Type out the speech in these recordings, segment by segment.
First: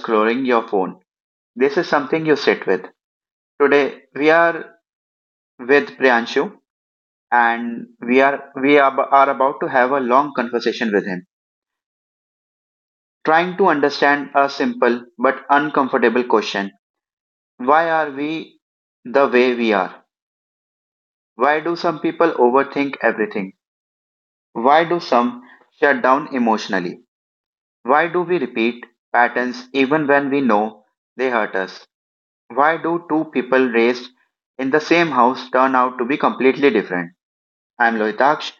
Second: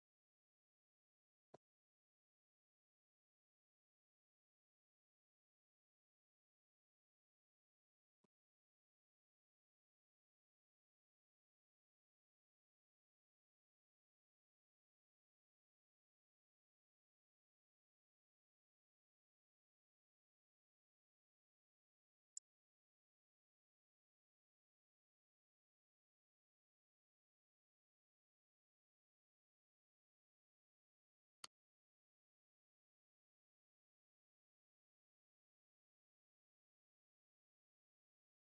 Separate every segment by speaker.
Speaker 1: scrolling your phone. This is something you sit with. Today we are with Priyanshu and we are, are about to have a long conversation with him, trying to understand a simple but uncomfortable question. Why are we the way we are? Why do some people overthink everything? Why do some shut down emotionally? Why do we repeat patterns even when we know they hurt us? Why do two people raised in the same house turn out to be completely different? I'm Lohitaksh,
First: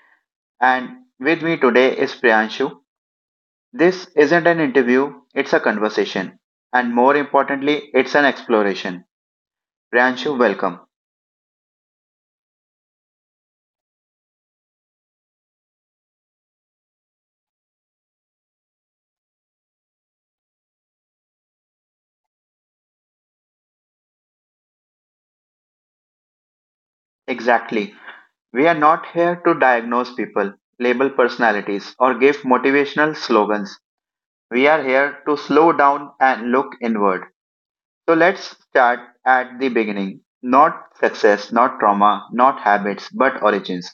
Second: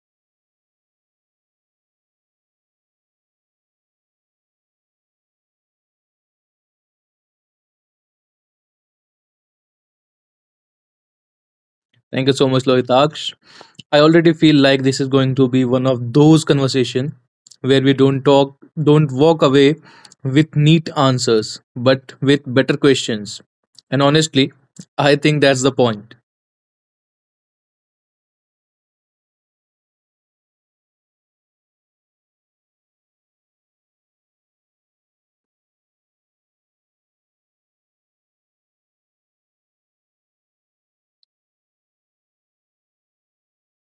Speaker 1: and with me today is Priyanshu. This isn't an interview, it's a conversation. And more importantly, it's an exploration. Priyanshu, welcome.
Speaker 2: Thank you so much, Lohitaksh. I already feel like this is going to be one of those conversation where we don't talk, don't walk away with neat answers, but with better questions. And honestly, I think that's the point.
Speaker 1: Exactly. We are not here to diagnose people, label personalities, or give motivational slogans. We are here to slow down and look inward. So let's start at the beginning. Not success, not trauma, not habits, but origins.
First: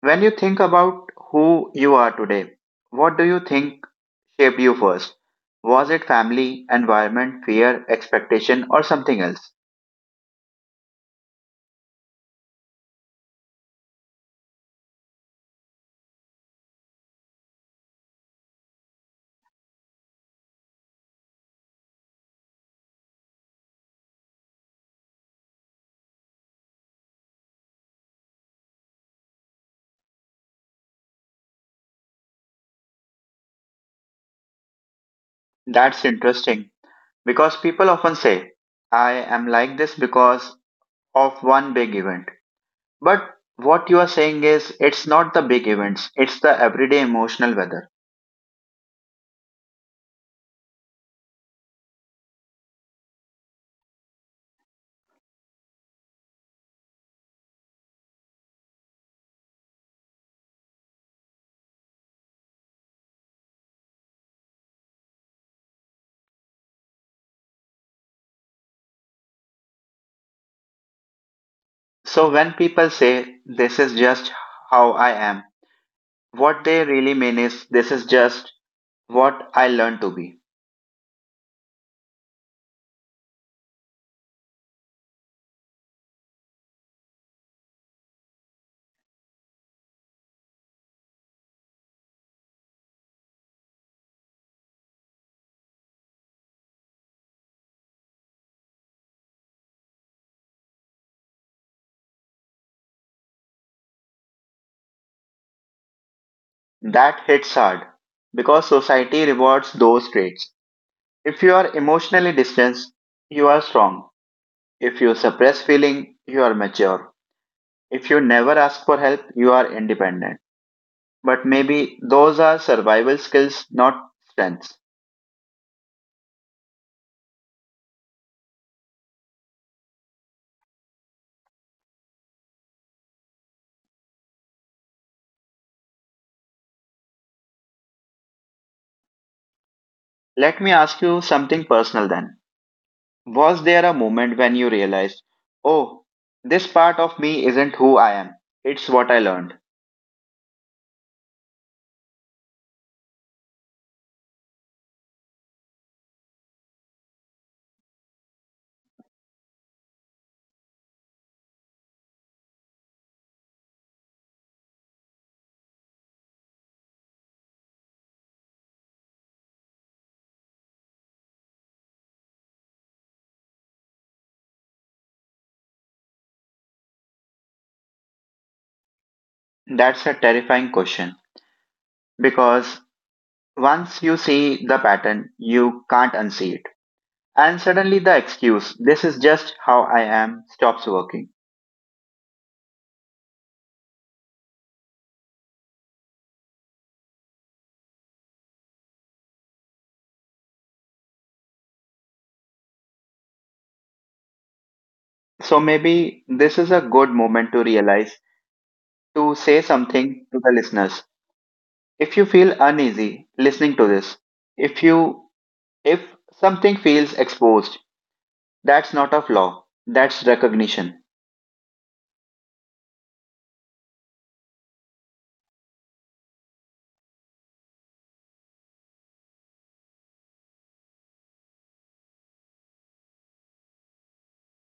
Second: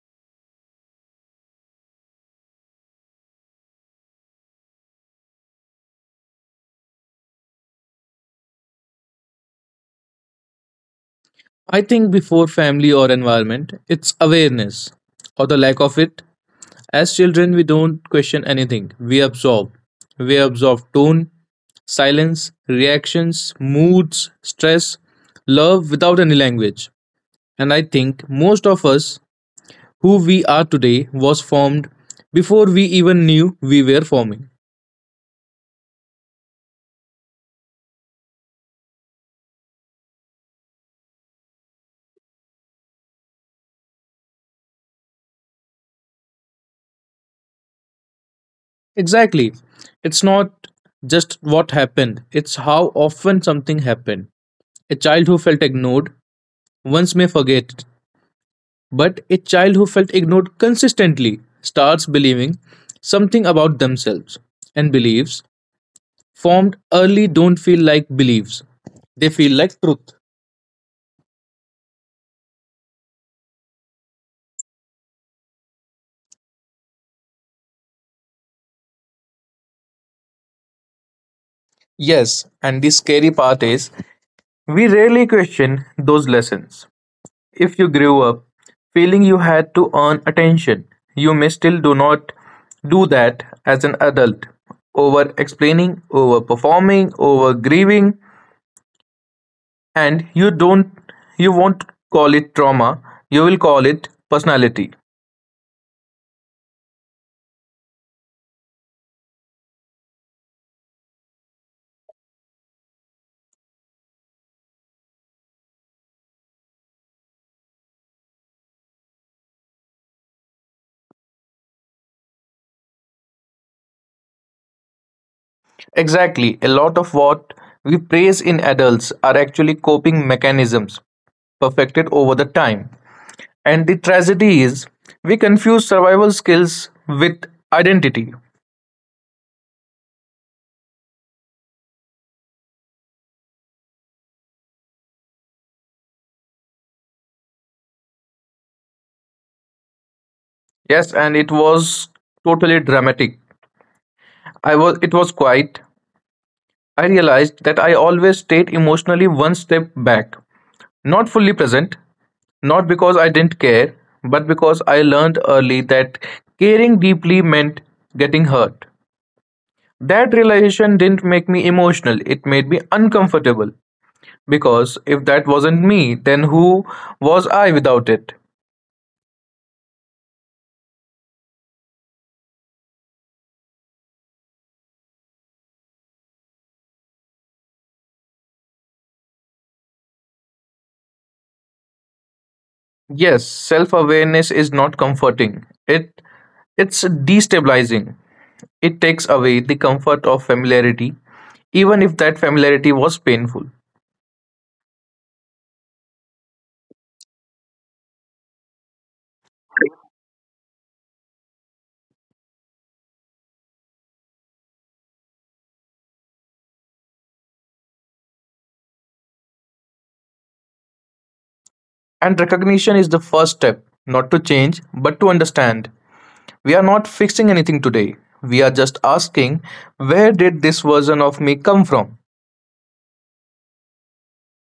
Speaker 1: When you think about who you are today, what do you think shaped you first? Was it family, environment, fear, expectation, or something else?
Speaker 2: I think before family or environment, it's awareness or the lack of it. As children, we don't question anything. We absorb. We absorb tone, silence, reactions, moods, stress, love without any language. And I think most of us who we are today was formed before we even knew we were forming.
Speaker 1: That's interesting because people often say, "I am like this because of one big event." But what you are saying is, it's not the big events, it's the everyday emotional weather.
Speaker 2: Exactly. It's not just what happened, it's how often something happened. A child who felt ignored once may forget it, but a child who felt ignored consistently starts believing something about themselves. And beliefs formed early don't feel like beliefs, they feel like truth.
Speaker 1: So when people say, "This is just how I am," what they really mean is, "This is just what I learned to be."
Speaker 2: Yes, and the scary part is we rarely question those lessons. If you grew up feeling you had to earn attention, you may still do not do that as an adult. Over explaining, over performing, over grieving, and you won't call it trauma, you will call it personality.
Speaker 1: That hits hard because society rewards those traits. If you are emotionally distanced, you are strong. If you suppress feeling, you are mature. If you never ask for help, you are independent. But maybe those are survival skills, not strengths.
Speaker 2: Exactly, a lot of what we praise in adults are actually coping mechanisms perfected over the time. And the tragedy is we confuse survival skills with identity.
Speaker 1: Let me ask you something personal then. Was there a moment when you realized, oh, this part of me isn't who I am, it's what I learned?
Speaker 2: Yes, and it was totally dramatic. I was it was quite I realized that I always stayed emotionally one step back, not fully present, not because I didn't care, but because I learned early that caring deeply meant getting hurt. That realization didn't make me emotional, it made me uncomfortable. Because if that wasn't me, then who was I without it?
Speaker 1: That's a terrifying question because once you see the pattern, you can't unsee it. And suddenly the excuse, "This is just how I am," stops working.
Speaker 2: Yes, self awareness is not comforting. It's destabilizing. It takes away the comfort of familiarity, even if that familiarity was painful.
Speaker 1: So maybe this is a good moment to realize to say something to the listeners. If you feel uneasy listening to this, if you if something feels exposed, that's not of law, that's recognition.
Speaker 2: And recognition is the first step, not to change, but to understand. We are not fixing anything today. We are just asking, where did this version of me come from?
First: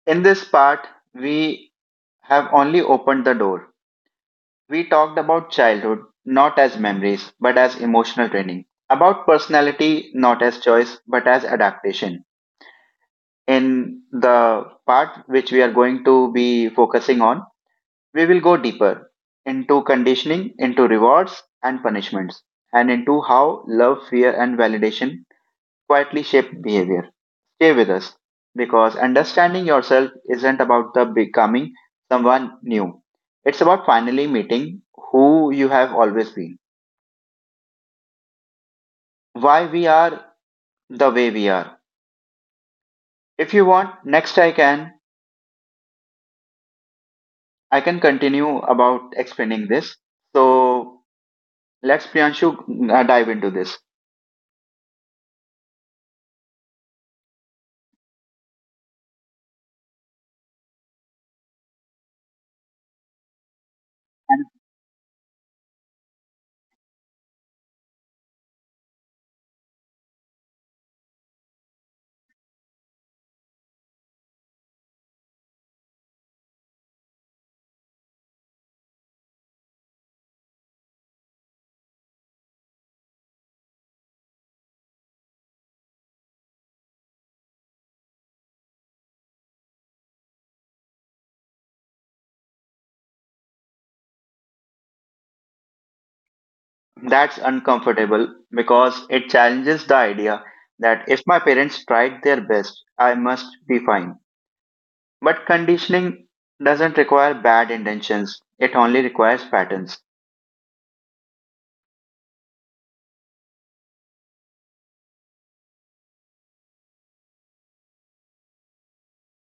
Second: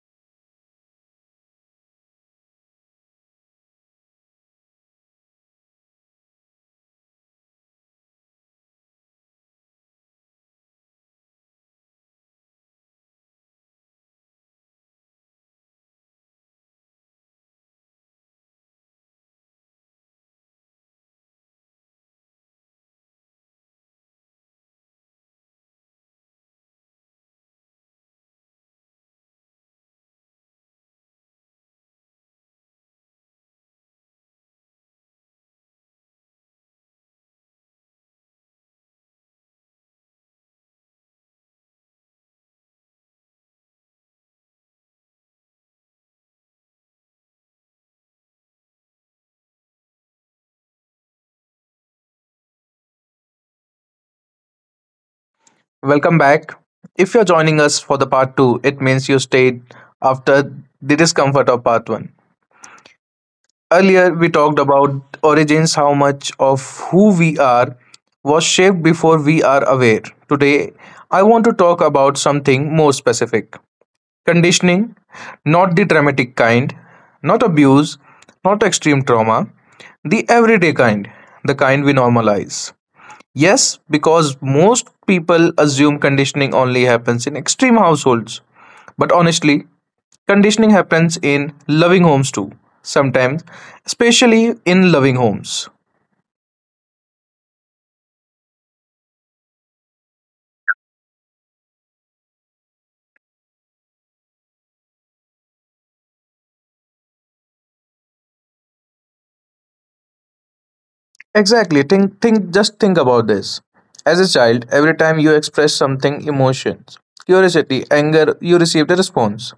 Speaker 1: In this part, we have only opened the door. We talked about childhood not as memories but as emotional training, about personality not as choice but as adaptation. In the part which we are going to be focusing on, we will go deeper into conditioning, into rewards and punishments, and into how love, fear, and validation quietly shape behavior. Stay with us because understanding yourself isn't about the becoming someone new. It's about finally meeting who you have always been. Why we are the way we are. If you want, next I can continue about explaining this. So let's Priyanshu dive into this.
Speaker 2: Welcome back. If you're joining us for the part 2, it means you stayed after the discomfort of part 1. Earlier, we
Speaker 1: And
Speaker 2: talked about origins, how much of who we are was shaped before we are aware. Today, I want to talk about something more specific: conditioning, not the dramatic kind, not abuse, not extreme trauma, the everyday kind, the kind we normalize. Yes, because most people assume conditioning only happens in extreme households. But honestly, conditioning happens in loving homes too, sometimes, especially in loving homes.
Speaker 1: that's uncomfortable because it challenges the idea that if my parents tried their best, I must be fine. But conditioning doesn't require bad intentions, it only requires patterns.
Speaker 2: Exactly. Think just think about this. As a child, every time you express something emotions, curiosity, anger, you received a response.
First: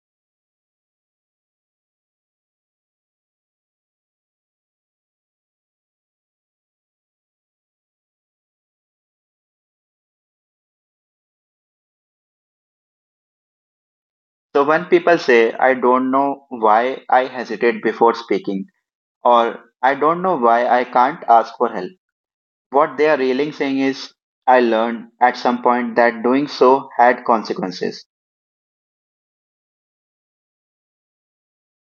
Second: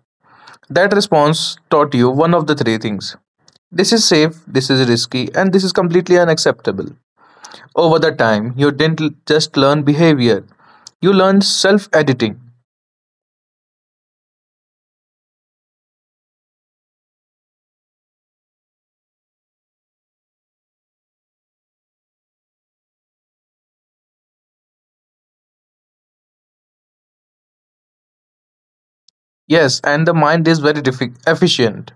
Speaker 2: That response taught you one of the three things. This is safe, this is risky, and this is completely unacceptable. Over the time, you didn't just learn behavior, you learned self editing.
Speaker 1: So when people say, "I don't know why I hesitate before speaking," or "I don't know why I can't ask for help," what they are really saying is, "I learned at some point that doing so had consequences."
Speaker 2: Yes, and the mind is very efficient.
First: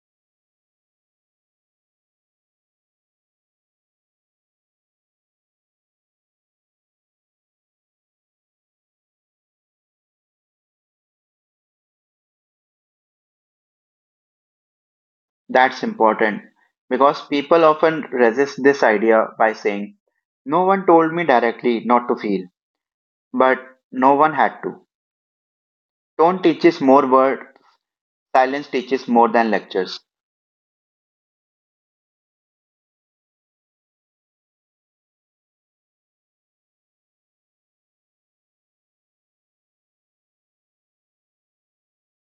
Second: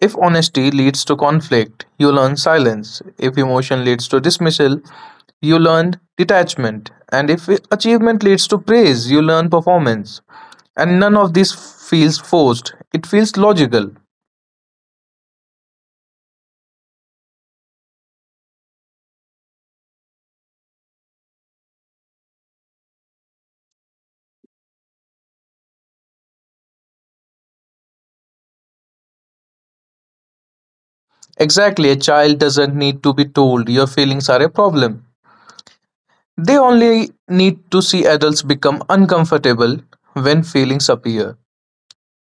Speaker 2: If honesty leads to conflict, you learn silence. If emotion leads to dismissal, you learn detachment. And if achievement leads to praise, you learn performance. And none of this feels forced, it feels logical.
Speaker 1: That's important because people often resist this idea by saying, "No one told me directly not to feel," but no one had to. Tone teaches more word, silence teaches more than lectures.
Speaker 2: Exactly, a child doesn't need to be told your feelings are a problem. They only need to see adults become uncomfortable when feelings appear.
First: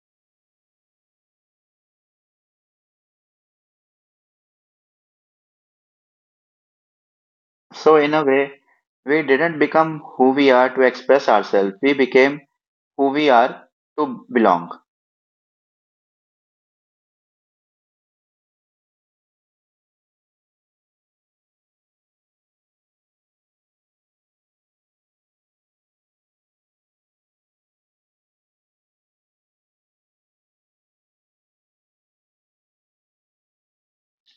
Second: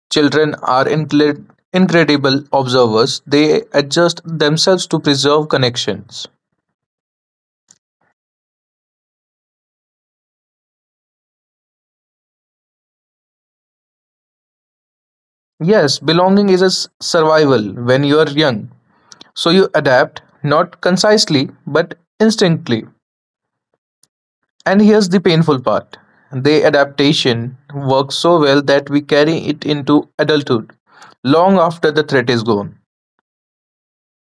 Speaker 2: Children are incredible observers, they adjust themselves to preserve connections.
Speaker 1: So, in a way, we didn't become who we are to express ourselves, we became who we are to belong.
Speaker 2: Yes, belonging is a survival when you are young. So you adapt, not concisely, but instinctively. And here's the painful part. The adaptation works so well that we carry it into adulthood, long after the threat is gone.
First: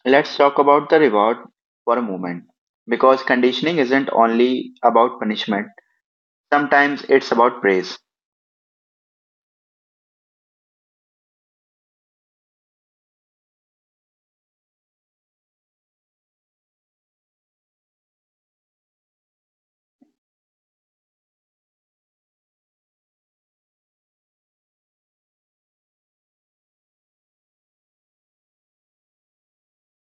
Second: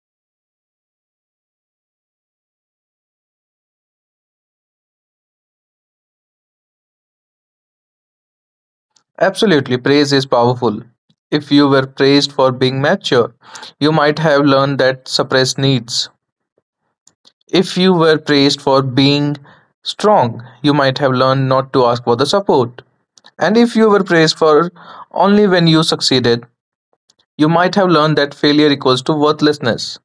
Speaker 1: Let's talk about the reward for a moment. Because conditioning isn't only about punishment, sometimes it's about praise.
Speaker 2: Absolutely, praise is powerful. If you were praised for being mature, you might have learned that suppress needs. If you were praised for being strong, you might have learned not to ask for the support. And if you were praised for only when you succeeded, you might have learned that failure equals to worthlessness.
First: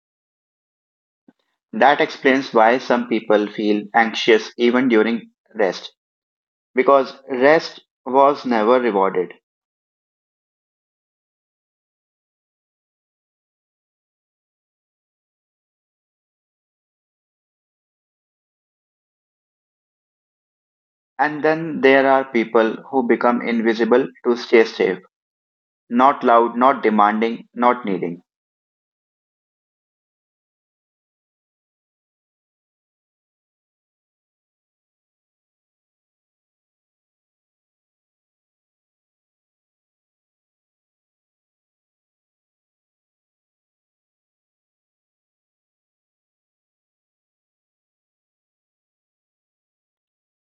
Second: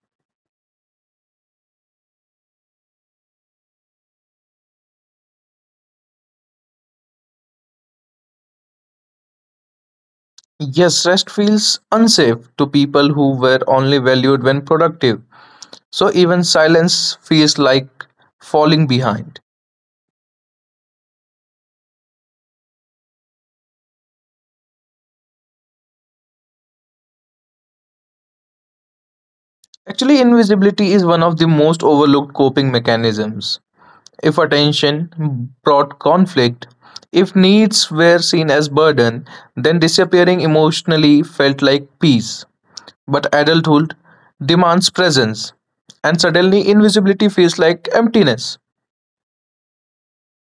Speaker 1: That explains why some people feel anxious even during rest, because rest was never rewarded.
Speaker 2: Yes, rest feels unsafe to people who were only valued when productive. So even silence feels like falling behind.
Speaker 1: And then there are people who become invisible to stay safe. Not loud, not demanding, not needing.
Speaker 2: Actually, invisibility is one of the most overlooked coping mechanisms. If attention brought conflict, if needs were seen as burden, then disappearing emotionally felt like peace. But adulthood demands presence, and suddenly invisibility feels like emptiness.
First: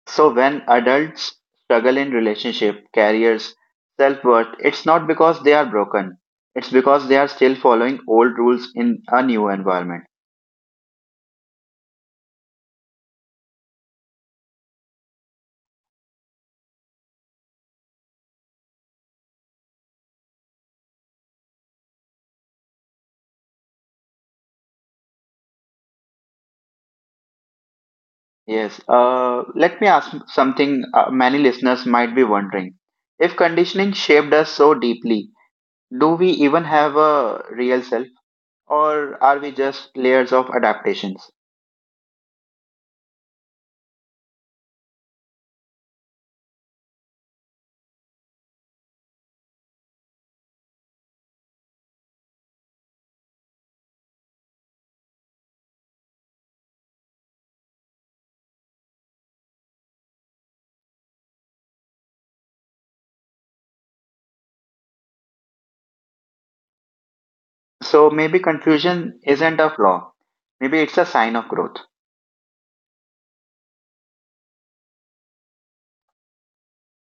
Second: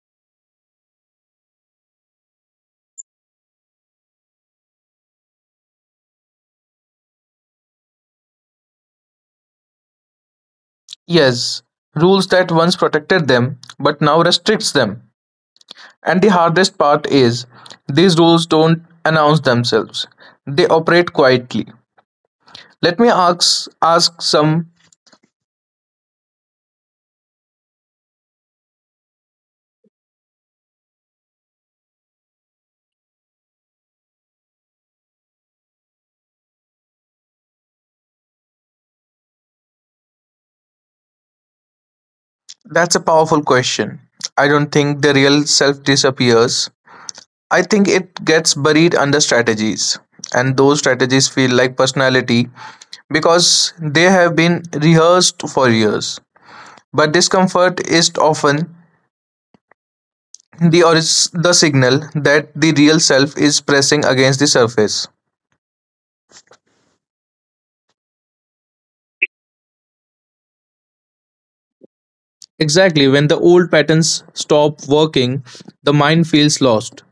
Speaker 1: So when adults struggle in relationship, careers, self-worth, it's not because they are broken. It's because they are still following old rules in a new environment.
Speaker 2: Yes, rules that once protected them but now restricts them. And the hardest part is these rules don't announce themselves. They operate quietly. Let me ask ask some
Speaker 1: Yes. Let me ask something, many listeners might be wondering. If conditioning shaped us so deeply, do we even have a real self or are we just layers of adaptations?
Speaker 2: That's a powerful question. I don't think the real self disappears. I think it gets buried under strategies. And those strategies feel like personality because they have been rehearsed for years. But discomfort is often the or is the signal that the real self is pressing against the surface.
Speaker 1: So maybe confusion isn't a flaw. Maybe it's a sign of growth.
Speaker 2: Exactly, when the old patterns stop working, the mind feels lost.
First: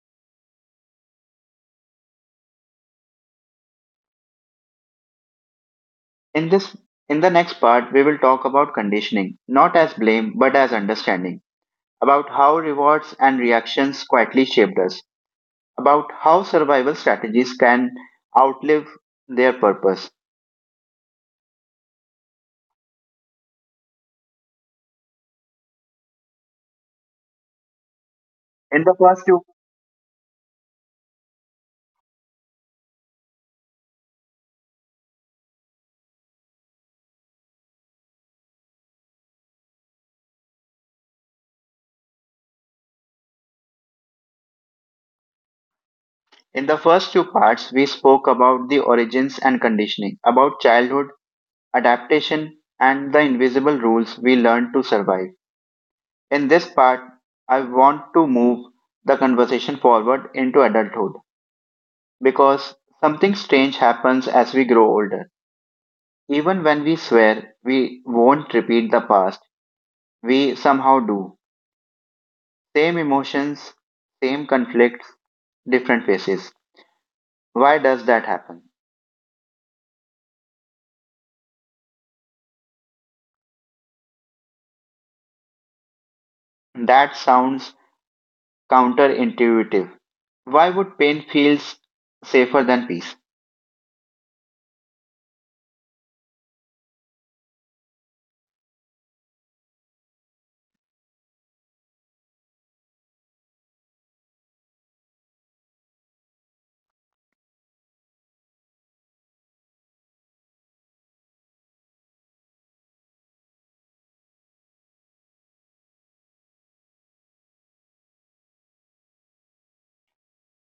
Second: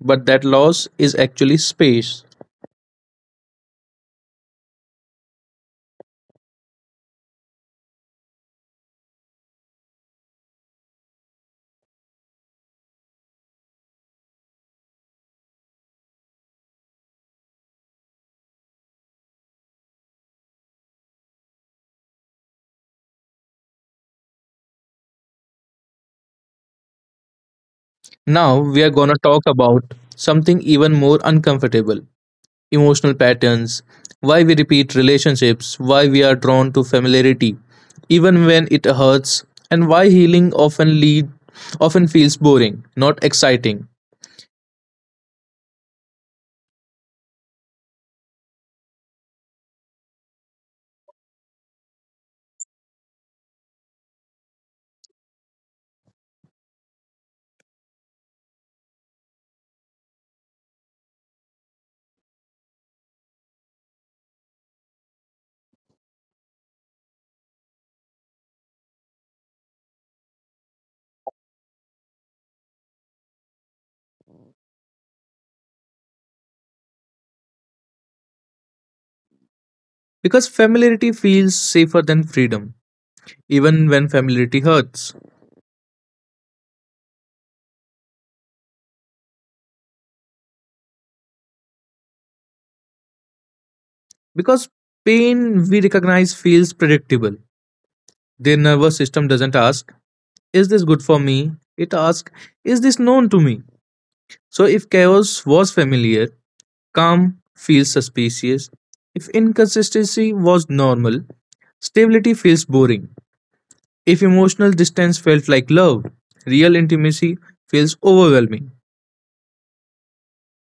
Speaker 2: But that loss is actually space.
Speaker 1: In this in the next part we will talk about conditioning, not as blame but as understanding, about how rewards and reactions quietly shaped us, about how survival strategies can outlive their purpose.
Speaker 2: Now
Speaker 1: In
Speaker 2: we are
Speaker 1: the
Speaker 2: gonna
Speaker 1: first
Speaker 2: talk
Speaker 1: two
Speaker 2: about something even more uncomfortable: emotional patterns, why we repeat relationships, why we are drawn to familiarity, even when it hurts, and why healing often feels boring, not exciting.
Speaker 1: in the first two parts we spoke about the origins and conditioning, about childhood, adaptation and the invisible rules we learned to survive. In this part I want to move the conversation forward into adulthood because something strange happens as we grow older. Even when we swear we won't repeat the past, we somehow do. Same emotions, same conflicts, different faces. Why does that happen?
Speaker 2: Because familiarity feels safer than freedom, even when familiarity hurts.
Speaker 1: That sounds counterintuitive. Why would pain feels safer than peace?
Speaker 2: Because pain we recognize feels predictable. The nervous system doesn't ask, is this good for me? It asks, is this known to me? So, if chaos was familiar, calm feels suspicious. If inconsistency was normal, stability feels boring. If emotional distance felt like love, real intimacy feels overwhelming.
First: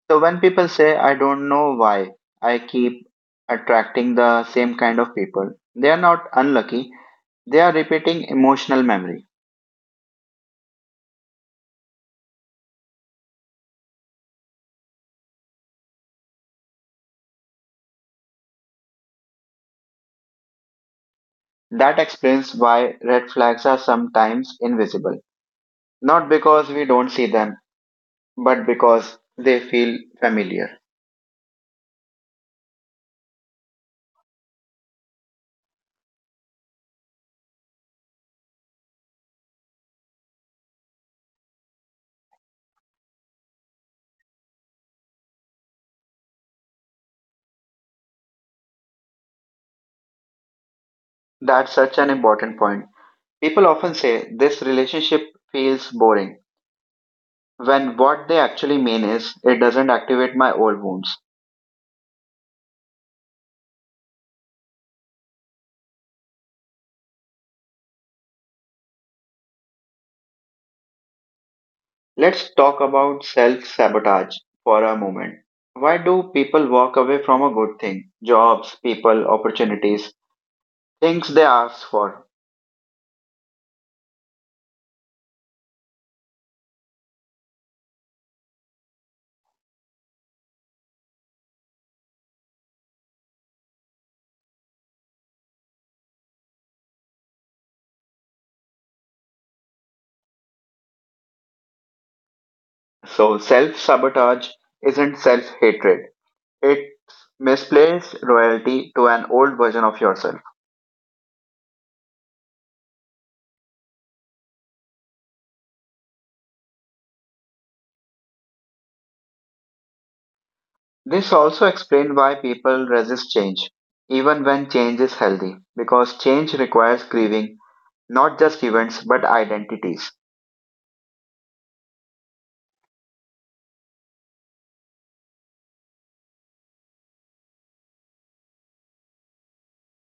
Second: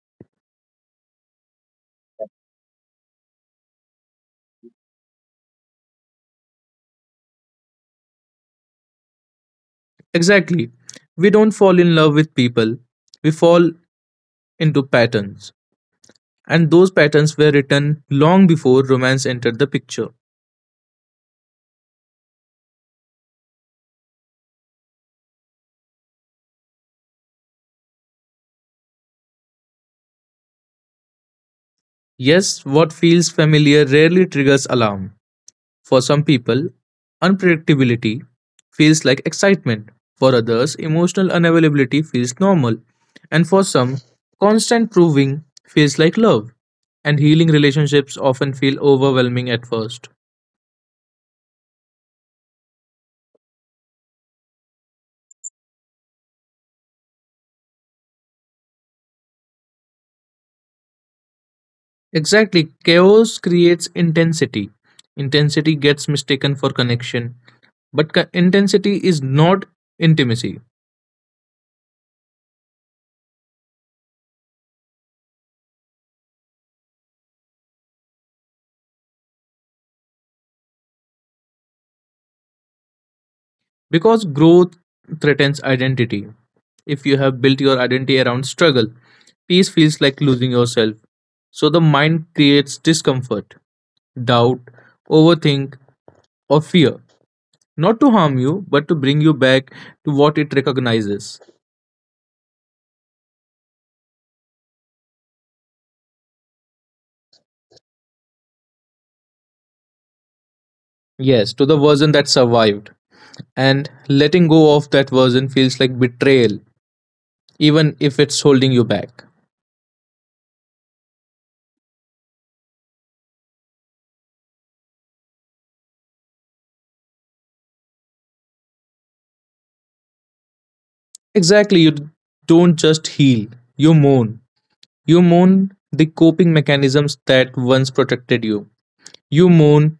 Speaker 1: So when people say, "I don't know why I keep attracting the same kind of people," they are not unlucky. They are repeating emotional memory.
Speaker 2: Exactly. We don't fall in love with people, we fall into patterns. And those patterns were written long before romance entered the picture.
Speaker 1: That explains why red flags are sometimes invisible. Not because we don't see them, but because they feel familiar.
Speaker 2: Yes, what feels familiar rarely triggers alarm. For some people, unpredictability feels like excitement. For others, emotional unavailability feels normal. And for some, constant proving feels like love. And healing relationships often feel overwhelming at first.
Speaker 1: That's such an important point. People often say this relationship feels boring, when what they actually mean is it doesn't activate my old wounds.
Speaker 2: Exactly, chaos creates intensity. Intensity gets mistaken for connection, but intensity is not intimacy.
Speaker 1: Let's talk about self sabotage for a moment. Why do people walk away from a good thing? Jobs, people, opportunities, things they ask for.
Speaker 2: Because growth threatens identity. If you have built your identity around struggle, peace feels like losing yourself. So the mind creates discomfort, doubt, overthink, or fear, not to harm you, but to bring you back to what it recognizes.
Speaker 1: So, self sabotage isn't self hatred, it's misplaced loyalty to an old version of yourself.
Speaker 2: Yes, to the version that survived. And letting go of that version feels like betrayal, even if it's holding you back.
Speaker 1: This also explains why people resist change, even when change is healthy, because change requires grieving not just events but identities.
Speaker 2: Exactly, you don't just heal, you mourn. You mourn the coping mechanisms that once protected you. You mourn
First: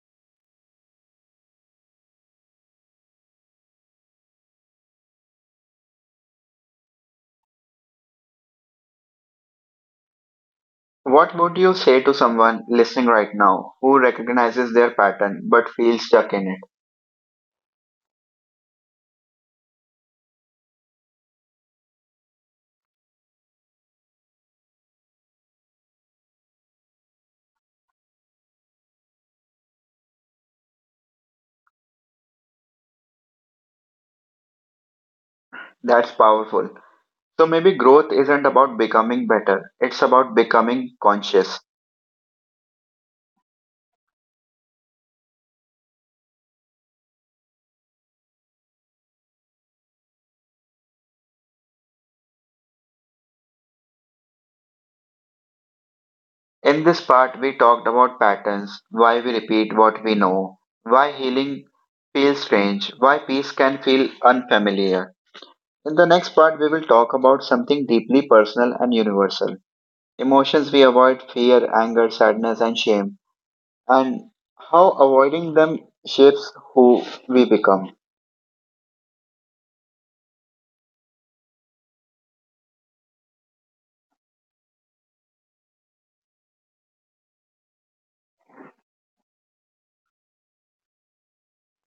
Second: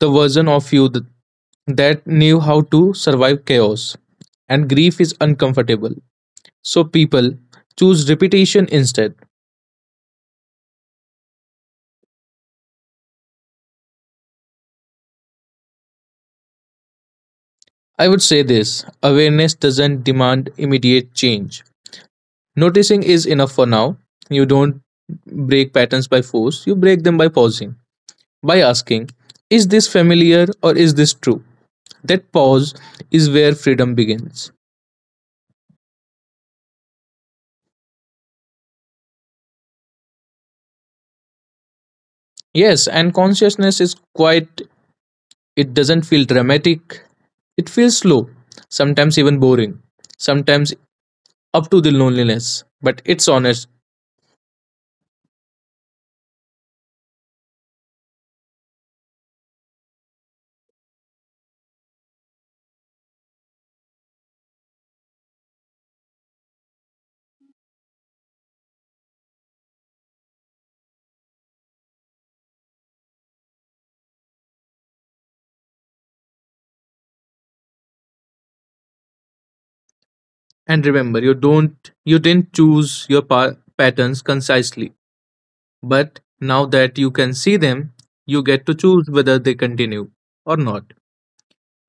Speaker 2: the version of you that knew how to survive chaos. And grief is uncomfortable. So people choose repetition instead.
Speaker 1: What would you say to someone listening right now who recognizes their pattern but feels stuck in it?
Speaker 2: I would say this awareness doesn't demand immediate change. Noticing is enough for now. You don't break patterns by force, you break them by pausing, by asking, is this familiar or is this true? That pause is where freedom begins.
Speaker 1: That's powerful. So maybe growth isn't about becoming better, it's about becoming conscious.
Speaker 2: Yes, and consciousness is quite, it doesn't feel dramatic, it feels slow, sometimes even boring, sometimes up to the loneliness, but it's honest.
Speaker 1: In this part, we talked about patterns, why we repeat what we know, why healing feels strange, why peace can feel unfamiliar. In the next part, we will talk about something deeply personal and universal, emotions we avoid: fear, anger, sadness, and shame, and how avoiding them shapes who we become.
Speaker 2: And remember, you didn't choose your patterns concisely, but now that you can see them, you get to choose whether they continue or not.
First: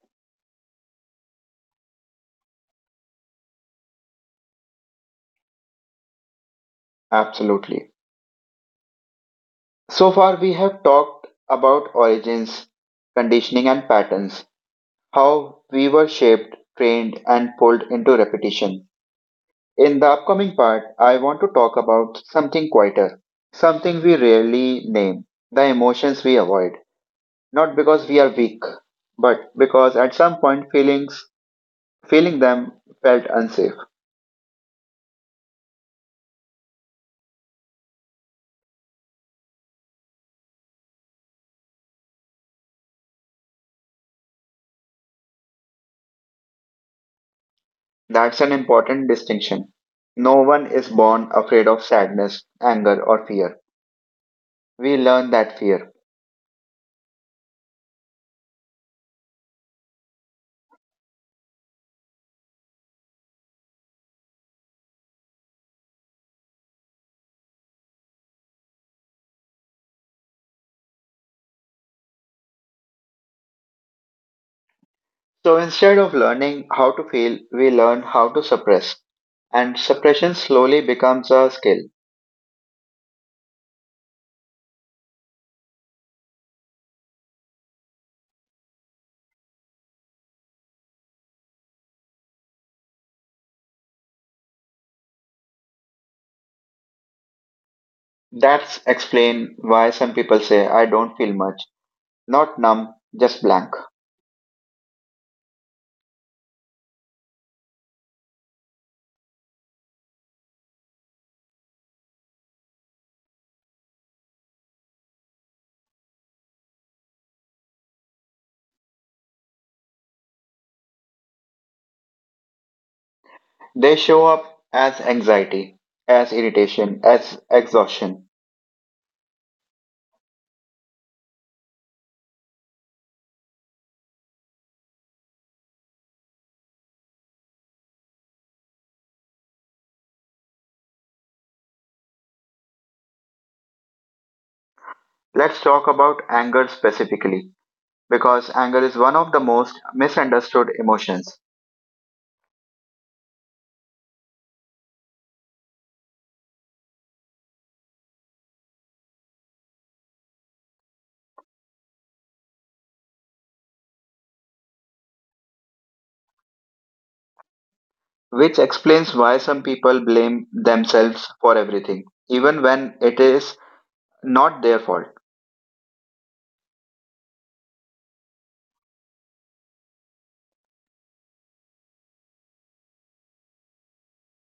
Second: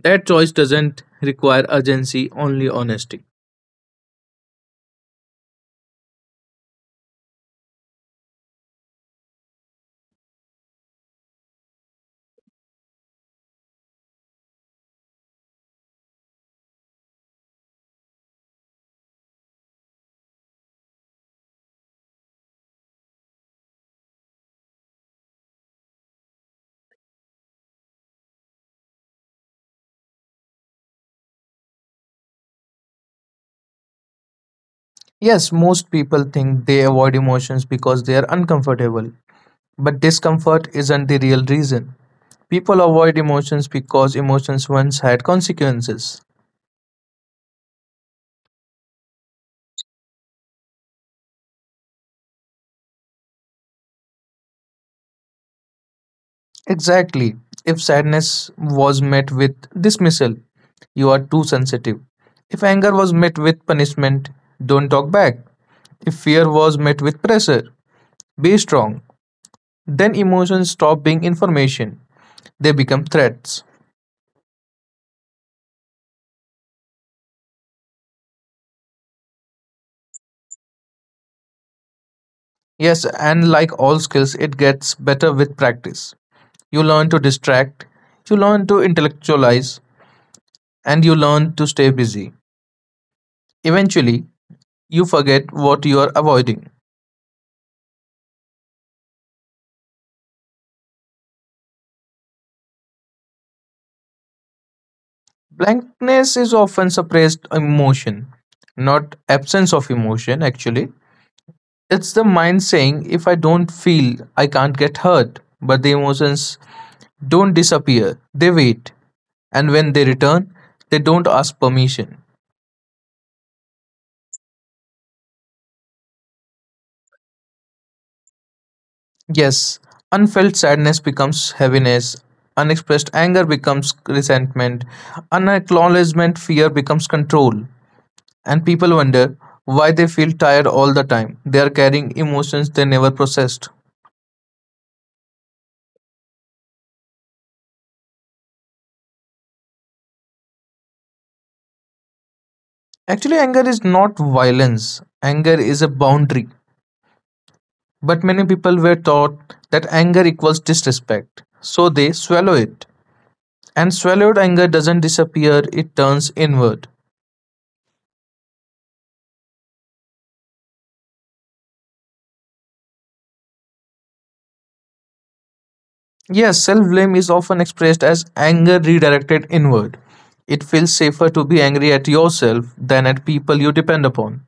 Speaker 2: That choice doesn't require urgency, only honesty.
Speaker 1: Absolutely. So far, we have talked about origins, conditioning, and patterns. How we were shaped, trained, and pulled into repetition. In the upcoming part, I want to talk about something quieter, something we rarely name, the emotions we avoid. Not because we are weak, but because at some point feeling them felt unsafe.
Speaker 2: Yes, most people think they avoid emotions because they are uncomfortable. But discomfort isn't the real reason. People avoid emotions because emotions once had consequences.
Speaker 1: That's an important distinction. No one is born afraid of sadness, anger, or fear. We learn that fear.
Speaker 2: Exactly. If sadness was met with dismissal, you are too sensitive. If anger was met with punishment, don't talk back. If fear was met with pressure, be strong. Then emotions stop being information, they become threats.
Speaker 1: So instead of learning how to feel, we learn how to suppress, and suppression slowly becomes a skill.
Speaker 2: Yes, and like all skills, it gets better with practice. You learn to distract, you learn to intellectualize, and you learn to stay busy. Eventually, you forget what you are avoiding.
Speaker 1: That's explain why some people say, "I don't feel much," not numb, just blank.
Speaker 2: Blankness is often suppressed emotion, not absence of emotion, actually. It's the mind saying, if I don't feel, I can't get hurt. But the emotions don't disappear, they wait. And when they return, they don't ask permission.
Speaker 1: They show up as anxiety, as irritation, as exhaustion.
Speaker 2: Yes, unfelt sadness becomes heaviness, unexpressed anger becomes resentment, unacknowledgement fear becomes control. And people wonder why they feel tired all the time. They are carrying emotions they never processed.
Speaker 1: Let's talk about anger specifically because anger is one of the most misunderstood emotions,
Speaker 2: Actually, anger is not violence, anger is a boundary. But many people were taught that anger equals disrespect, so they swallow it. And swallowed anger doesn't disappear, it turns inward.
Speaker 1: which explains why some people blame themselves for everything, even when it is not their fault.
Speaker 2: Yes, self blame is often expressed as anger redirected inward. It feels safer to be angry at yourself than at people you depend upon.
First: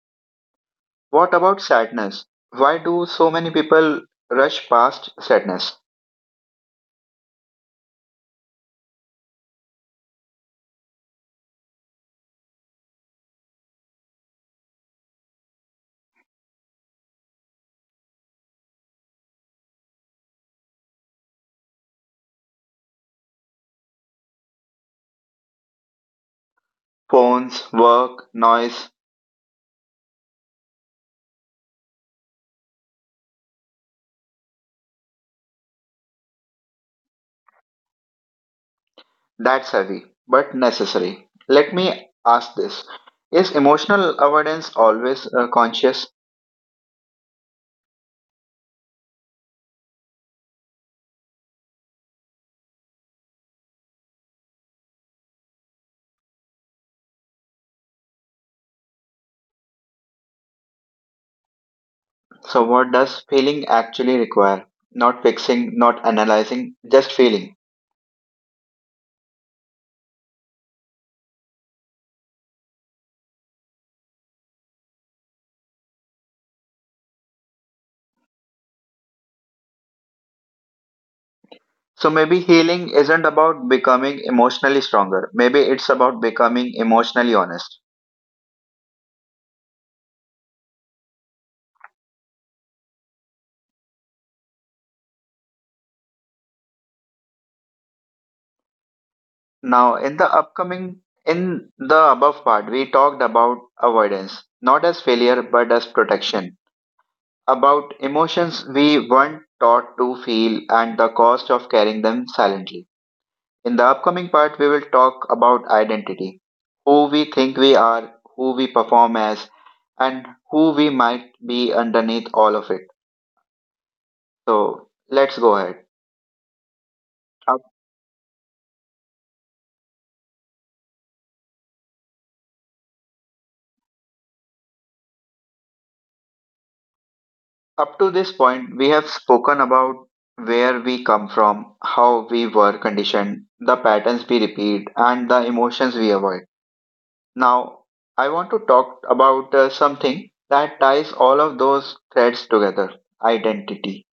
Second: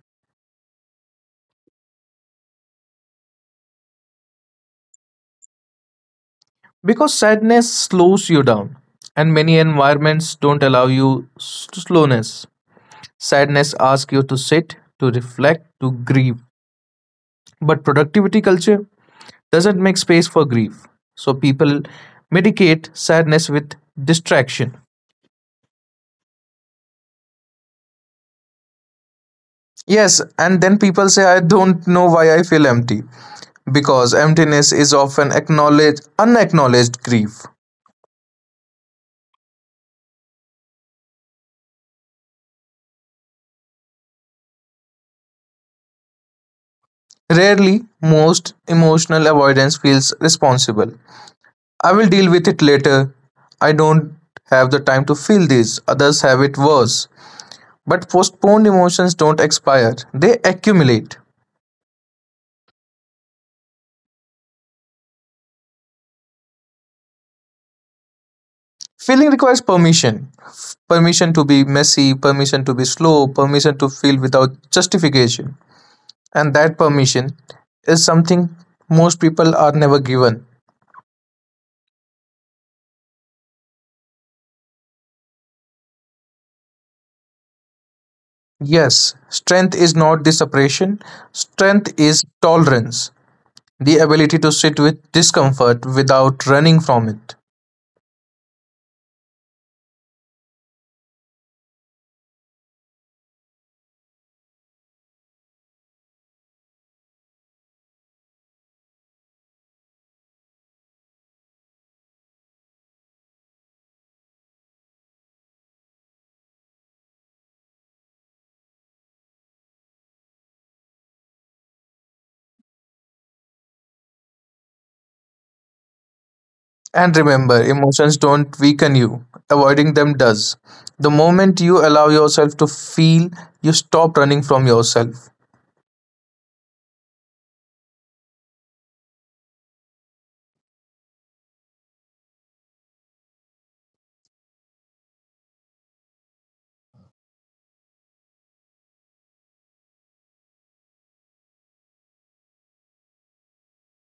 Speaker 1: What about sadness? Why do so many people rush past sadness?
Speaker 2: Because sadness slows you down, and many environments don't allow you slowness. Sadness asks you to sit, to reflect, to grieve, but productivity culture doesn't make space for grief, so people medicate sadness with distraction.
Speaker 1: Phones, work, noise,
Speaker 2: Yes, and then people say I don't know why I feel empty, because emptiness is often acknowledged unacknowledged grief.
Speaker 1: that's heavy, but necessary. Let me ask this: is emotional avoidance always, conscious?
Speaker 2: Rarely, most emotional avoidance feels responsible. I will deal with it later. I don't have the time to feel this. Others have it worse. But postponed emotions don't expire, they accumulate.
Speaker 1: So, what does feeling actually require? Not fixing, not analyzing, just feeling.
Speaker 2: Feeling requires permission, permission to be messy, permission to be slow, permission to feel without justification. And that permission is something most people are never given.
Speaker 1: So, maybe healing isn't about becoming emotionally stronger, maybe it's about becoming emotionally honest.
Speaker 2: Yes, strength is not the separation, strength is tolerance, the ability to sit with discomfort without running from it.
Speaker 1: Now, in the upcoming, in the above part, we talked about avoidance, not as failure but as protection, about emotions we weren't taught to feel and the cost of carrying them silently. In the upcoming part, we will talk about identity, who we think we are, who we perform as, and who we might be underneath all of it. So, let's go ahead.
Speaker 2: And remember, emotions don't weaken you, avoiding them does. The moment you allow yourself to feel, you stop running from yourself.
Speaker 1: Up to this point, we have spoken about where we come from, how we were conditioned, the patterns we repeat, and the emotions we avoid. Now, I want to talk about something that ties all of those threads together: identity.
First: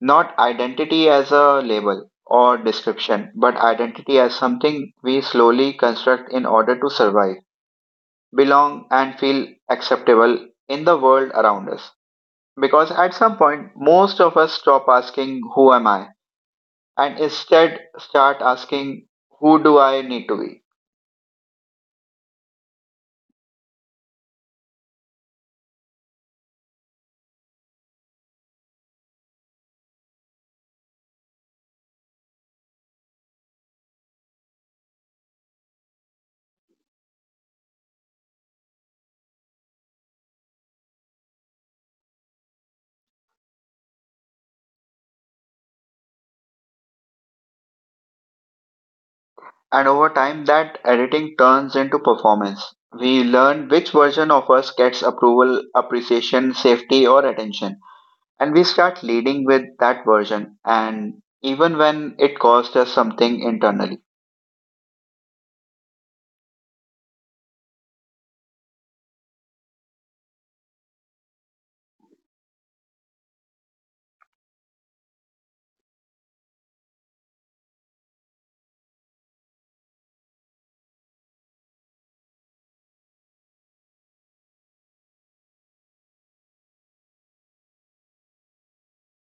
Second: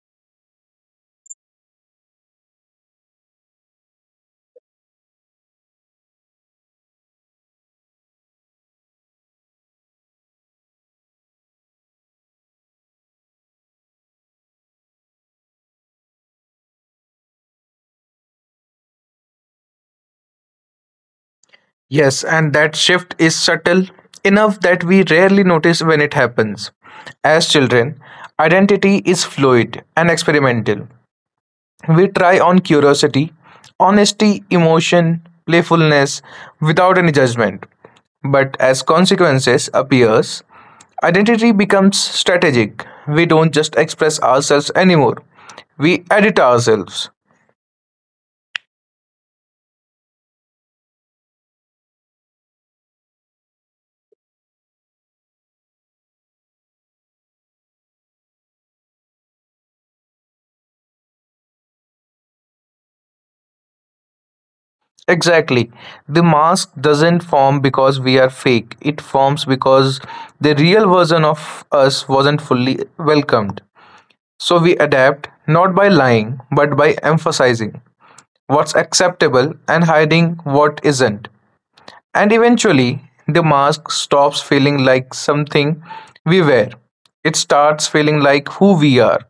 Speaker 1: Not identity as a label or description, but identity as something we slowly construct in order to survive, belong, and feel acceptable in the world around us. Because at some point, most of us stop asking, "Who am I?" and instead start asking, "Who do I need to be?"
Speaker 2: Yes, and that shift is subtle enough that we rarely notice when it happens. As children, identity is fluid and experimental. We try on curiosity, honesty, emotion, playfulness without any judgment. But as consequences appears, identity becomes strategic. We don't just express ourselves anymore. We edit ourselves.
Speaker 1: And over time, that editing turns into performance. We learn which version of us gets approval, appreciation, safety, or attention. And we start leading with that version, and even when it costs us something internally.
Speaker 2: Exactly. The mask doesn't form because we are fake. It forms because the real version of us wasn't fully welcomed. So we adapt not by lying but by emphasizing what's acceptable and hiding what isn't. And eventually, the mask stops feeling like something we wear. It starts feeling like who we are.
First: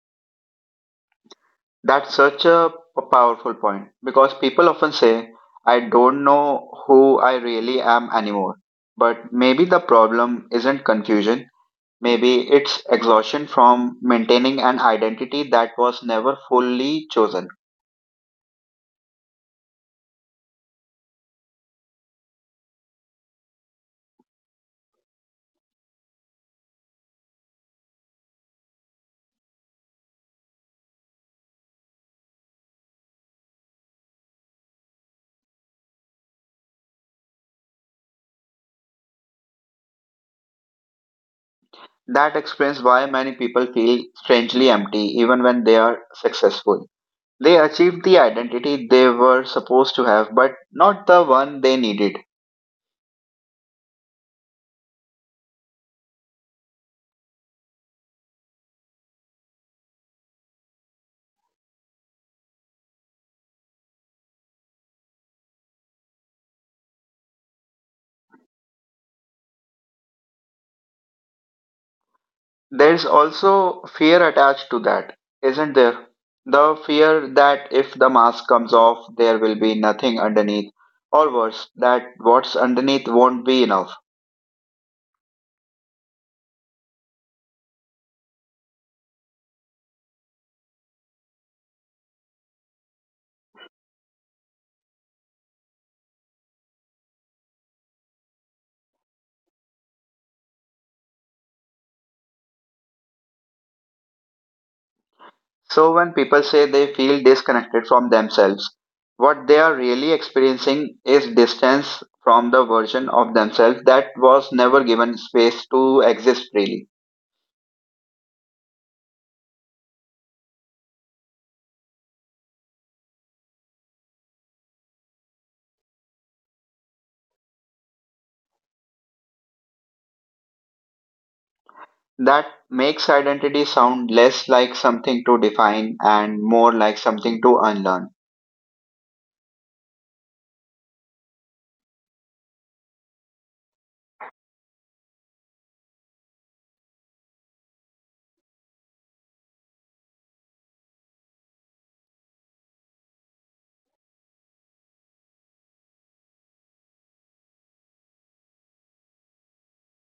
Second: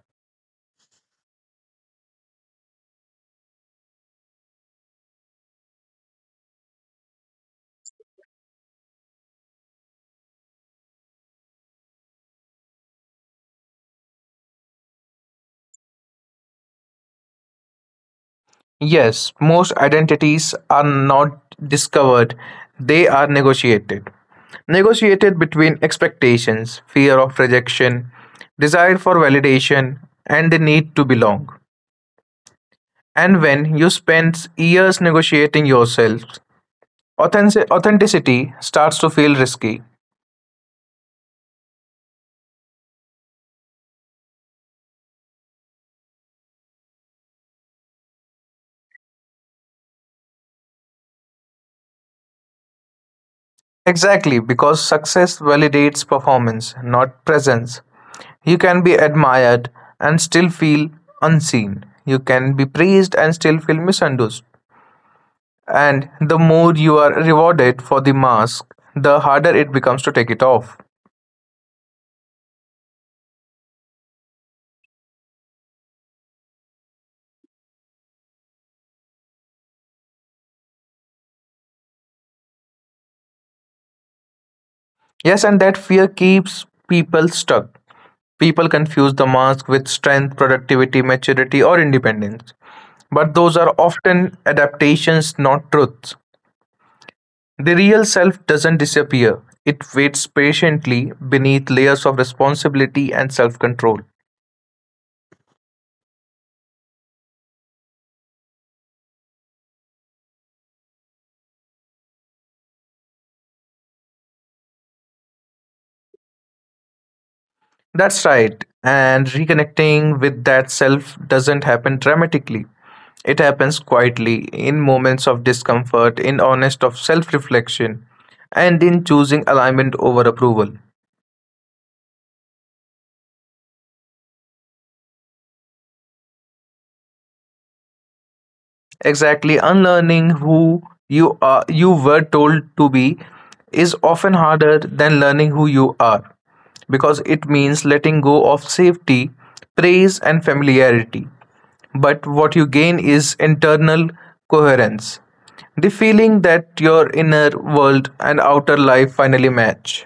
Speaker 1: That's such a powerful point because people often say, "I don't know who I really am anymore." But maybe the problem isn't confusion. Maybe it's exhaustion from maintaining an identity that was never fully chosen.
Speaker 2: Yes, most identities are not discovered, they are negotiated. Negotiated between expectations, fear of rejection, desire for validation, and the need to belong. And when you spend years negotiating yourself, authenticity starts to feel risky.
Speaker 1: That explains why many people feel strangely empty even when they are successful. They achieved the identity they were supposed to have, but not the one they needed.
Speaker 2: Exactly, because success validates performance, not presence. You can be admired and still feel unseen. You can be praised and still feel misunderstood. And the more you are rewarded for the mask, the harder it becomes to take it off.
Speaker 1: There's also fear attached to that, isn't there? The fear that if the mask comes off, there will be nothing underneath, or worse, that what's underneath won't be enough.
Speaker 2: Yes, and that fear keeps people stuck. People confuse the mask with strength, productivity, maturity, or independence. But those are often adaptations, not truths. The real self doesn't disappear, it waits patiently beneath layers of responsibility and self control.
Speaker 1: So, when people say they feel disconnected from themselves, what they are really experiencing is distance from the version of themselves that was never given space to exist freely.
Speaker 2: That's right, and reconnecting with that self doesn't happen dramatically. It happens quietly, in moments of discomfort, in honest of self reflection, and in choosing alignment over approval.
Speaker 1: That makes identity sound less like something to define and more like something to unlearn.
Speaker 2: Exactly, unlearning who you are you were told to be is often harder than learning who you are because it means letting go of safety, praise and familiarity. But what you gain is internal coherence, the feeling that your inner world and outer life finally match.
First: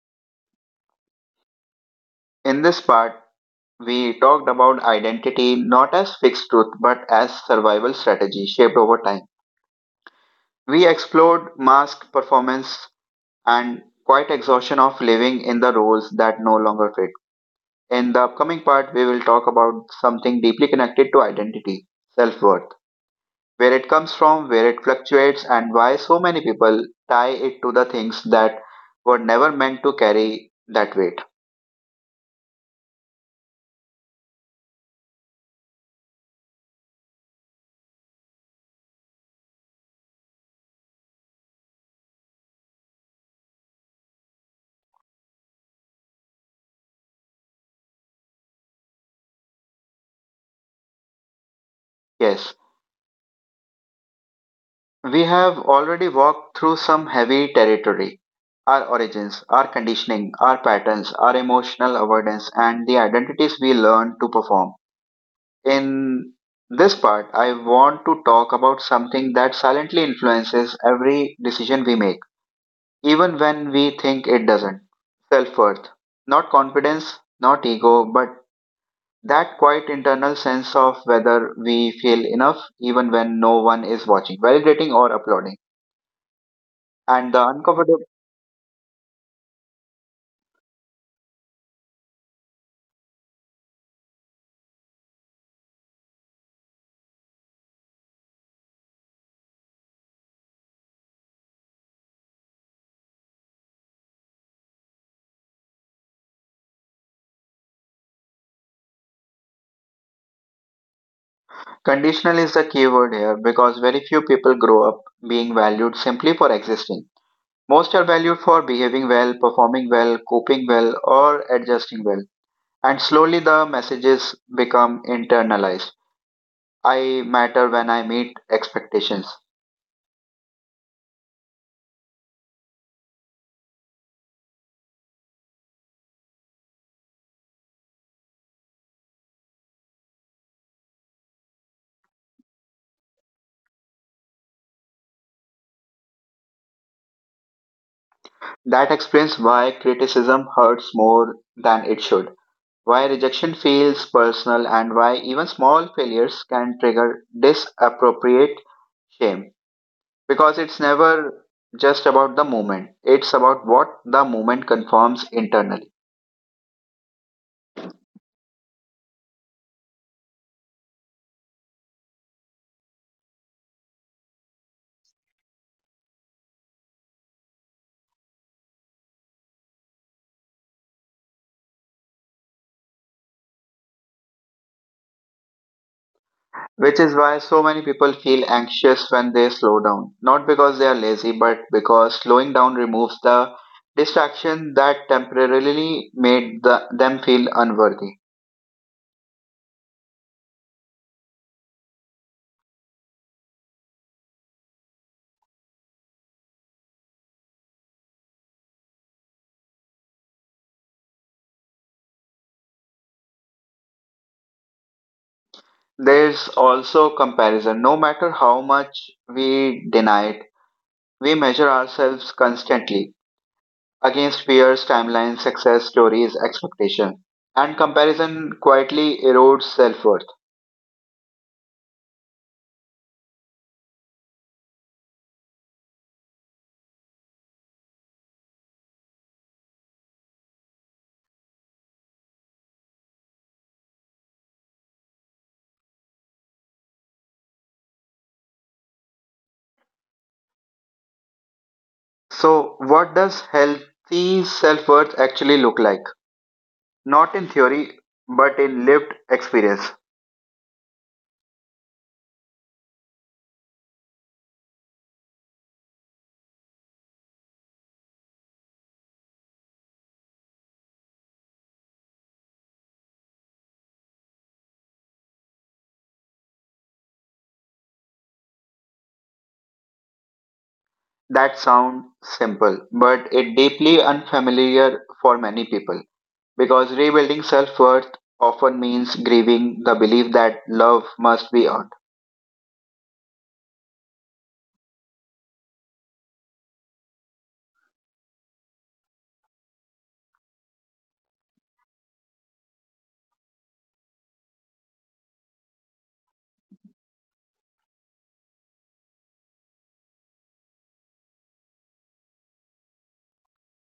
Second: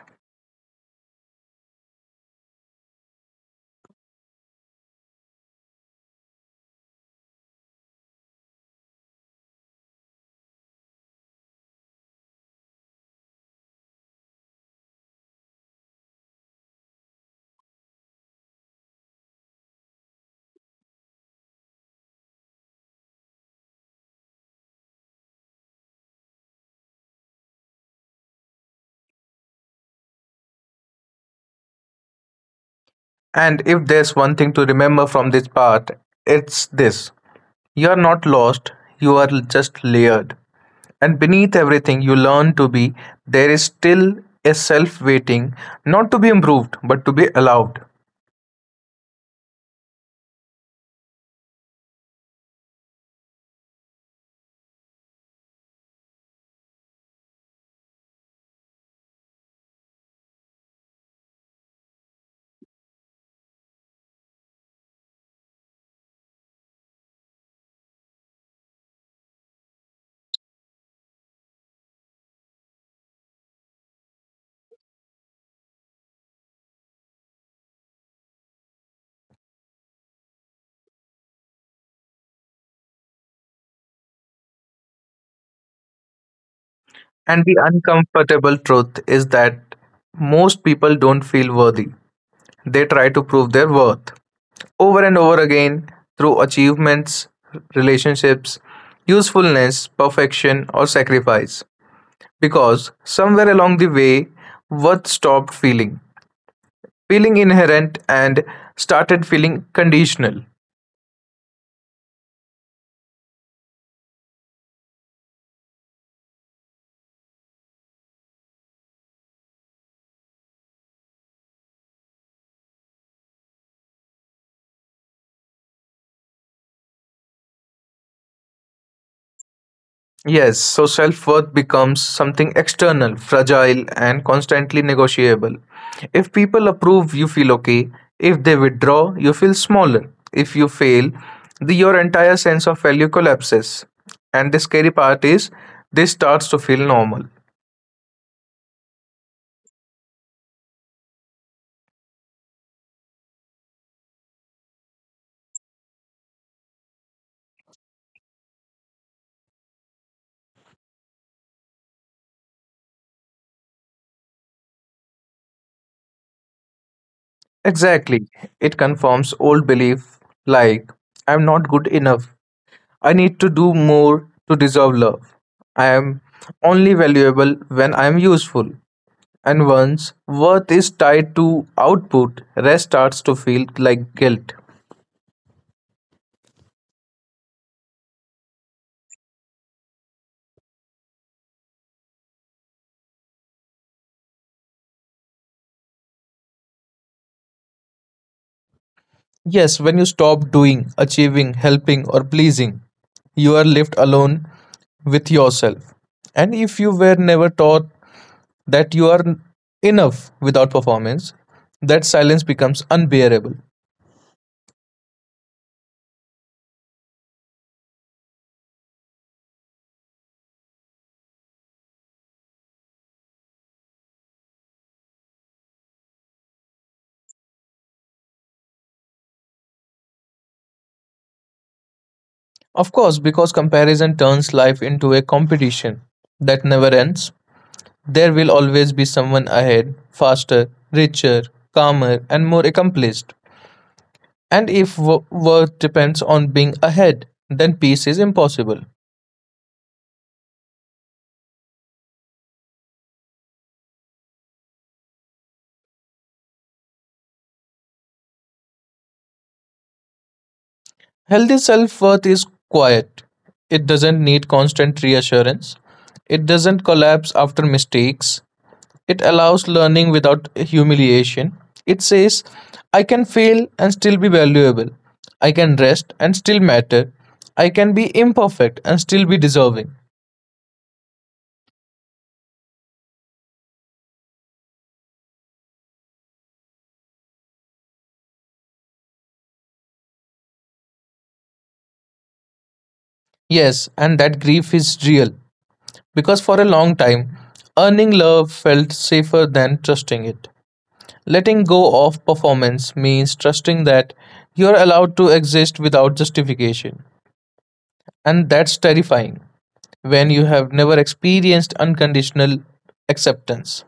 Speaker 1: In this part, we talked about identity not as fixed truth but as survival strategy shaped over time. We explored mask performance and quite exhaustion of living in the roles that no longer fit. In the upcoming part, we will talk about something deeply connected to identity self worth, where it comes from, where it fluctuates, and why so many people tie it to the things that were never meant to carry that weight.
Speaker 2: And if there's one thing to remember from this part, it's this: you are not lost, you are just layered. And beneath everything you learn to be, there is still a self waiting, not to be improved, but to be allowed.
Speaker 1: Yes, we have already walked through some heavy territory our origins, our conditioning, our patterns, our emotional avoidance, and the identities we learn to perform. In this part, I want to talk about something that silently influences every decision we make, even when we think it doesn't self worth. Not confidence, not ego, but that quiet internal sense of whether we feel enough even when no one is watching, validating, or applauding. And the
Speaker 2: And the
Speaker 1: uncomfortable
Speaker 2: uncomfortable truth is that most people don't feel worthy. They try to prove their worth over and over again through achievements, relationships, usefulness, perfection, or sacrifice. Because somewhere along the way, worth stopped feeling inherent and started feeling conditional.
Speaker 1: conditional is the key word here because very few people grow up being valued simply for existing. Most are valued for behaving well, performing well, coping well, or adjusting well. And slowly the messages become internalized. I matter when I meet expectations.
Speaker 2: Yes, so self worth becomes something external, fragile, and constantly negotiable. If people approve, you feel okay. If they withdraw, you feel smaller. If you fail, your entire sense of value collapses. And the scary part is, this starts to feel normal.
Speaker 1: That explains why criticism hurts more than it should, why rejection feels personal, and why even small failures can trigger disappropriate shame. Because it's never just about the moment it's about what the moment confirms internally,
Speaker 2: Exactly. It confirms old belief like, I'm not good enough. I need to do more to deserve love. I am only valuable when I am useful. And once worth is tied to output, rest starts to feel like guilt.
Speaker 1: which is why so many people feel anxious when they slow down, not because they are lazy but because slowing down removes the distraction that temporarily made them feel unworthy.
Speaker 2: Yes, when you stop doing, achieving, helping, or pleasing, you are left alone with yourself. And if you were never taught that you are enough without performance, that silence becomes unbearable.
Speaker 1: There's also comparison, no matter how much we deny it, we measure ourselves constantly against fears, timelines, success stories, expectation, and comparison quietly erodes self-worth.
Speaker 2: Of course, because comparison turns life into a competition that never ends. There will always be someone ahead, faster, richer, calmer, and more accomplished. And if worth depends on being ahead, then peace is impossible.
Speaker 1: So, what does healthy self-worth actually look like? Not in theory, but in lived experience.
Speaker 2: Healthy self worth is quiet, it doesn't need constant reassurance, it doesn't collapse after mistakes, it allows learning without humiliation. It says, I can fail and still be valuable. I can rest and still matter. I can be imperfect and still be deserving.
Speaker 1: That sounds simple, but it deeply unfamiliar for many people because rebuilding self-worth often means grieving the belief that love must be earned.
Speaker 2: Yes, and that grief is real because for a long time, earning love felt safer than trusting it. Letting go of performance means trusting that you're allowed to exist without justification, and that's terrifying when you have never experienced unconditional acceptance.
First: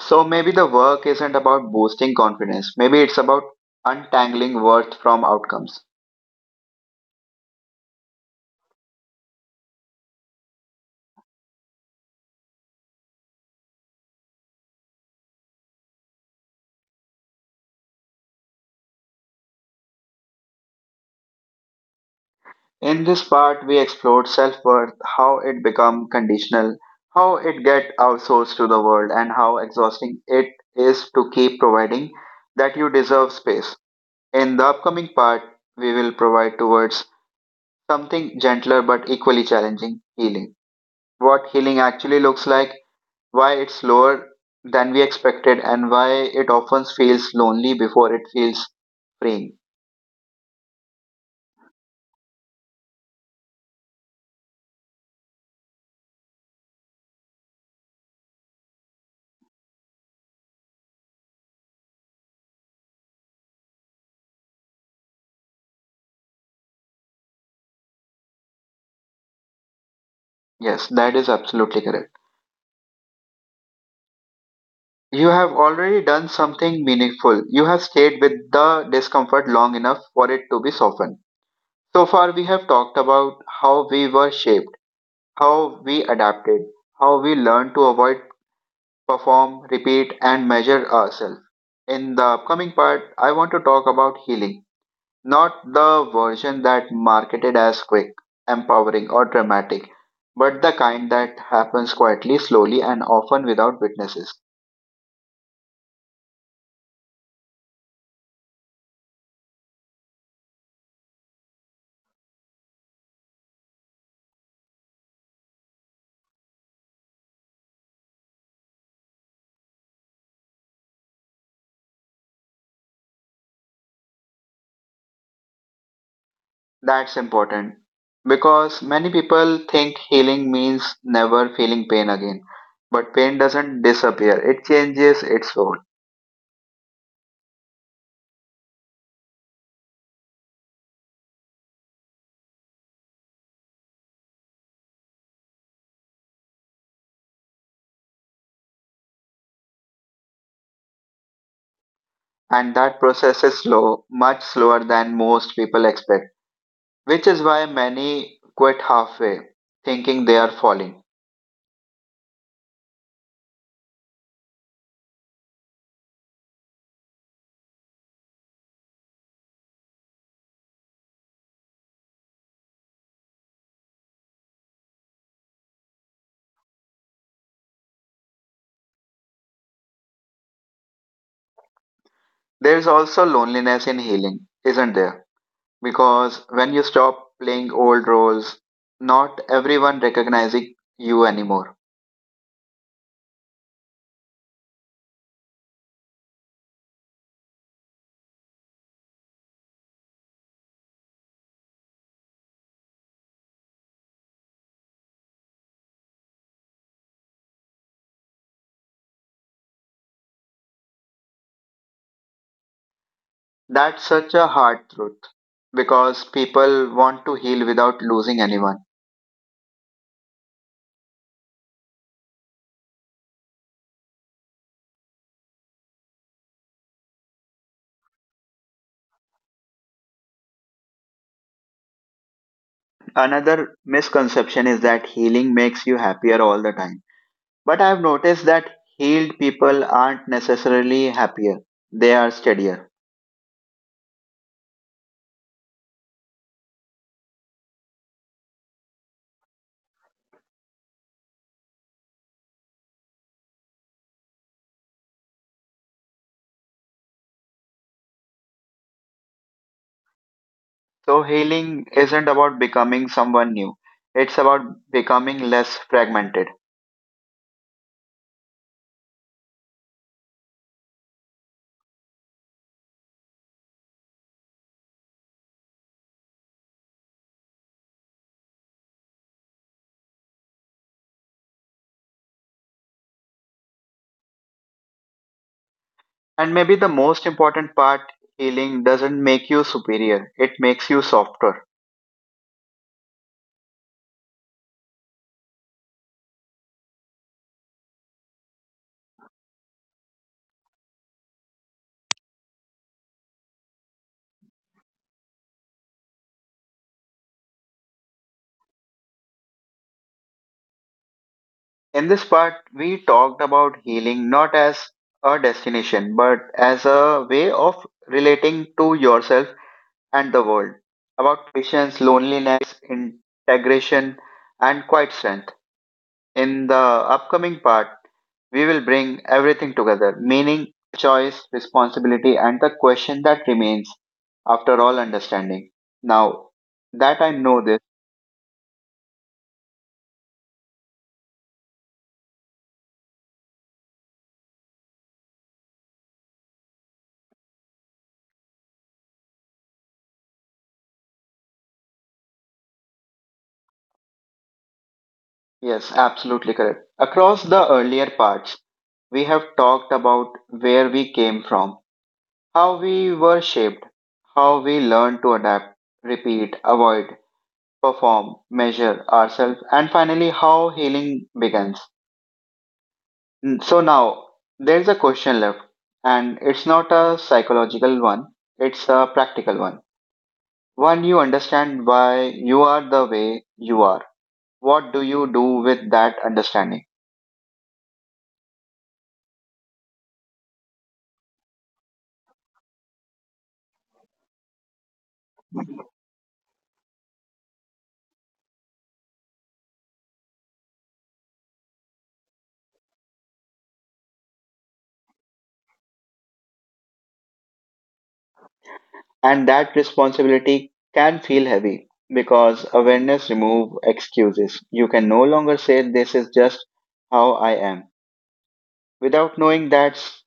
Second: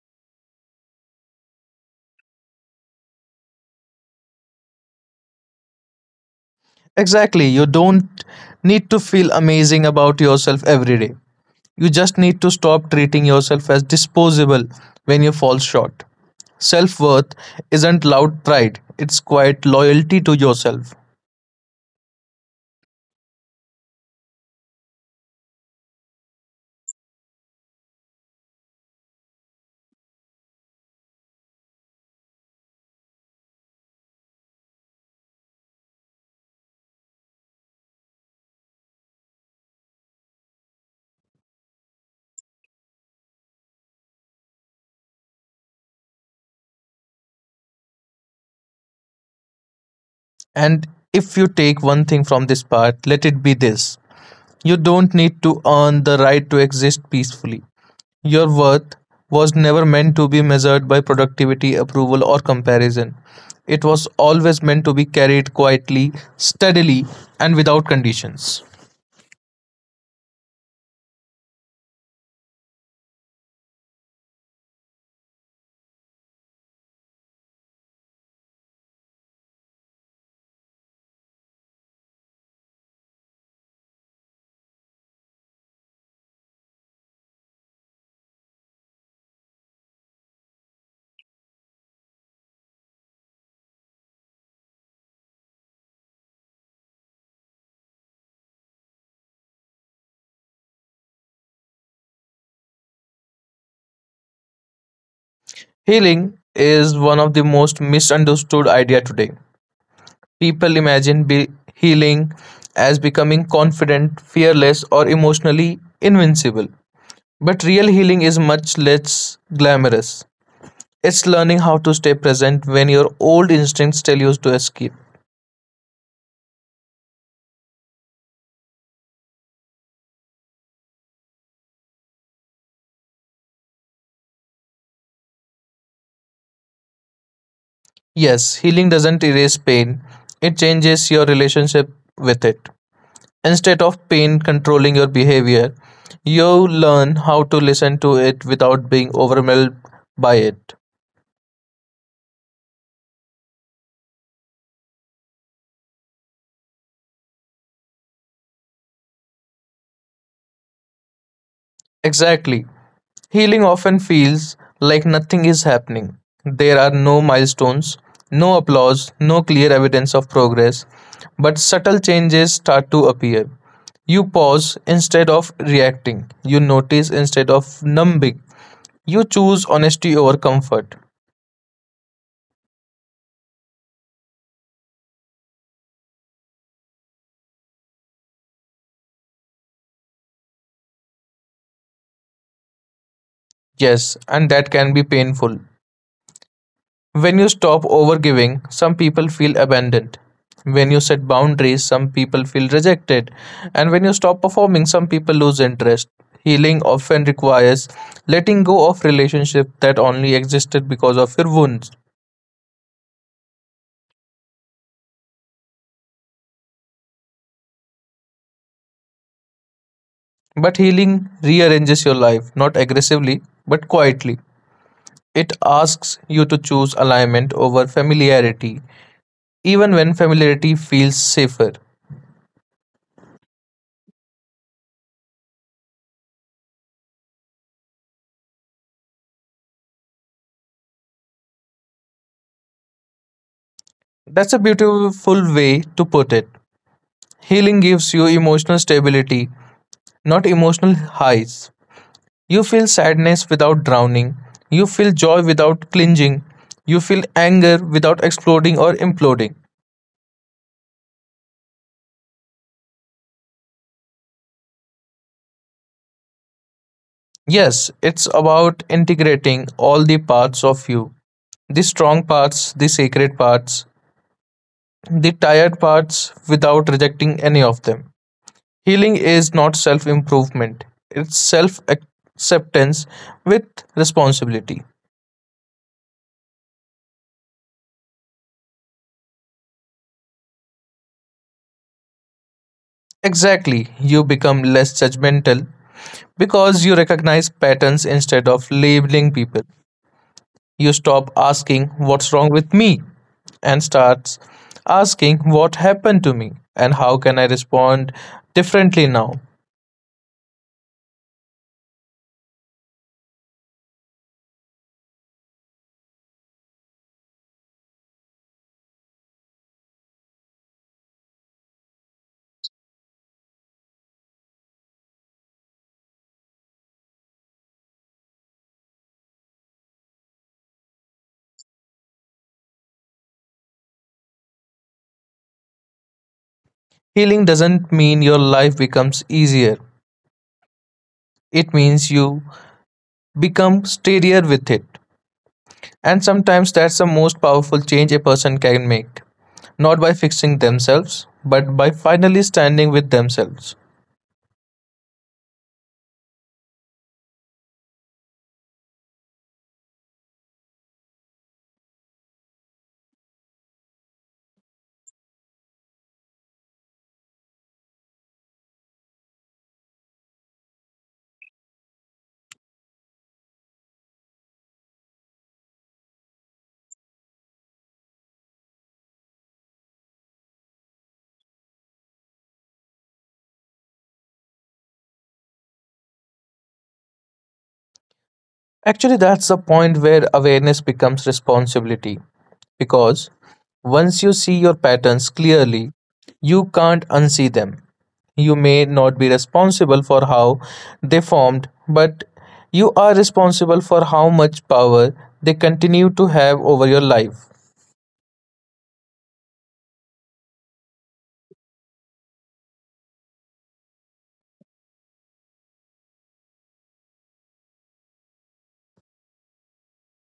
Speaker 1: So maybe the work isn't about boosting confidence. Maybe it's about untangling worth from outcomes.
Speaker 2: Exactly. You don't need to feel amazing about yourself every day. You just need to stop treating yourself as disposable when you fall short. Self worth isn't loud pride, it's quiet loyalty to yourself.
Speaker 1: In this part, we explored self-worth, how it become conditional, how it get outsourced to the world, and how exhausting it is to keep providing that you deserve space. In the upcoming part, we will provide towards something gentler but equally challenging, healing. What healing actually looks like, why it's lower than we expected, and why it often feels lonely before it feels freeing.
Speaker 2: And if you take one thing from this part, let it be this: you don't need to earn the right to exist peacefully. Your worth was never meant to be measured by productivity, approval, or comparison. It was always meant to be carried quietly, steadily, and without conditions.
Speaker 1: Yes, that is absolutely correct. You have already done something meaningful. You have stayed with the discomfort long enough for it to be softened. So far, we have talked about how we were shaped, how we adapted, how we learned to avoid, perform, repeat, and measure ourselves. In the upcoming part, I want to talk about healing. Not the version that marketed as quick, empowering, or dramatic, but the kind that happens quietly, slowly, and often without witnesses.
Speaker 2: Healing is one of the most misunderstood ideas today. People imagine healing as becoming confident, fearless, or emotionally invincible. But real healing is much less glamorous. It's learning how to stay present when your old instincts tell you to escape.
Speaker 1: That's important because many people think healing means never feeling pain again. But pain doesn't disappear, it changes its role.
Speaker 2: Yes, healing doesn't erase pain, it changes your relationship with it. Instead of pain controlling your behavior, you learn how to listen to it without being overwhelmed by it.
Speaker 1: And that process is slow, much slower than most people expect, which is why many quit halfway, thinking they are falling.
Speaker 2: Exactly. Healing often feels like nothing is happening. There are no milestones, no applause, no clear evidence of progress, but subtle changes start to appear. You pause instead of reacting. You notice instead of numbing. You choose honesty over comfort.
Speaker 1: There's also loneliness in healing, isn't there? Because when you stop playing old roles, not everyone recognizing you anymore.
Speaker 2: Yes, and that can be painful. When you stop overgiving, some people feel abandoned. When you set boundaries, some people feel rejected. And when you stop performing, some people lose interest. Healing often requires letting go of relationships that only existed because of your wounds.
Speaker 1: That's such a hard truth because people want to heal without losing anyone.
Speaker 2: But healing rearranges your life, not aggressively, but quietly. It asks you to choose alignment over familiarity, even when familiarity feels safer.
Speaker 1: Another misconception is that healing makes you happier all the time. But I've noticed that healed people aren't necessarily happier, they are steadier.
Speaker 2: That's a beautiful way to put it. Healing gives you emotional stability, not emotional highs. You feel sadness without drowning. You feel joy without clinging. You feel anger without exploding or imploding.
Speaker 1: So, healing isn't about becoming someone new, it's about becoming less fragmented.
Speaker 2: Yes, it's about integrating all the parts of you, the strong parts, the sacred parts, the tired parts, without rejecting any of them. Healing is not self improvement, it's self acceptance with responsibility.
Speaker 1: And maybe the most important part, healing doesn't make you superior, it makes you softer.
Speaker 2: Exactly. You become less judgmental because you recognize patterns instead of labeling people. You stop asking, "What's wrong with me?" and starts asking, "What happened to me? And how can I respond differently now?"
Speaker 1: In this part, we talked about healing not as a destination, but as a way of relating to yourself and the world, about patience, loneliness, integration, and quiet strength. In the upcoming part, we will bring everything together meaning, choice, responsibility, and the question that remains after all understanding. Now that I
Speaker 2: Healing
Speaker 1: know this,
Speaker 2: doesn't mean your life becomes easier, it means you become steadier with it. And sometimes that's the most powerful change a person can make, not by fixing themselves, but by finally standing with themselves.
Speaker 1: yes, absolutely correct. Across the earlier parts, we have talked about where we came from, how we were shaped, how we learned to adapt, repeat, avoid, perform, measure ourselves, and finally, how healing begins. So now there's a question left, and it's not a psychological one, it's a practical one. One you understand why you are the way you are. What do you do with that understanding?
Speaker 2: Actually, that's the point where awareness becomes responsibility, because once you see your patterns clearly, you can't unsee them. You may not be responsible for how they formed, but you are responsible for how much power they continue to have over your life.
Speaker 1: And that responsibility can feel heavy because awareness remove excuses. You can no longer say this is just how I am without knowing that's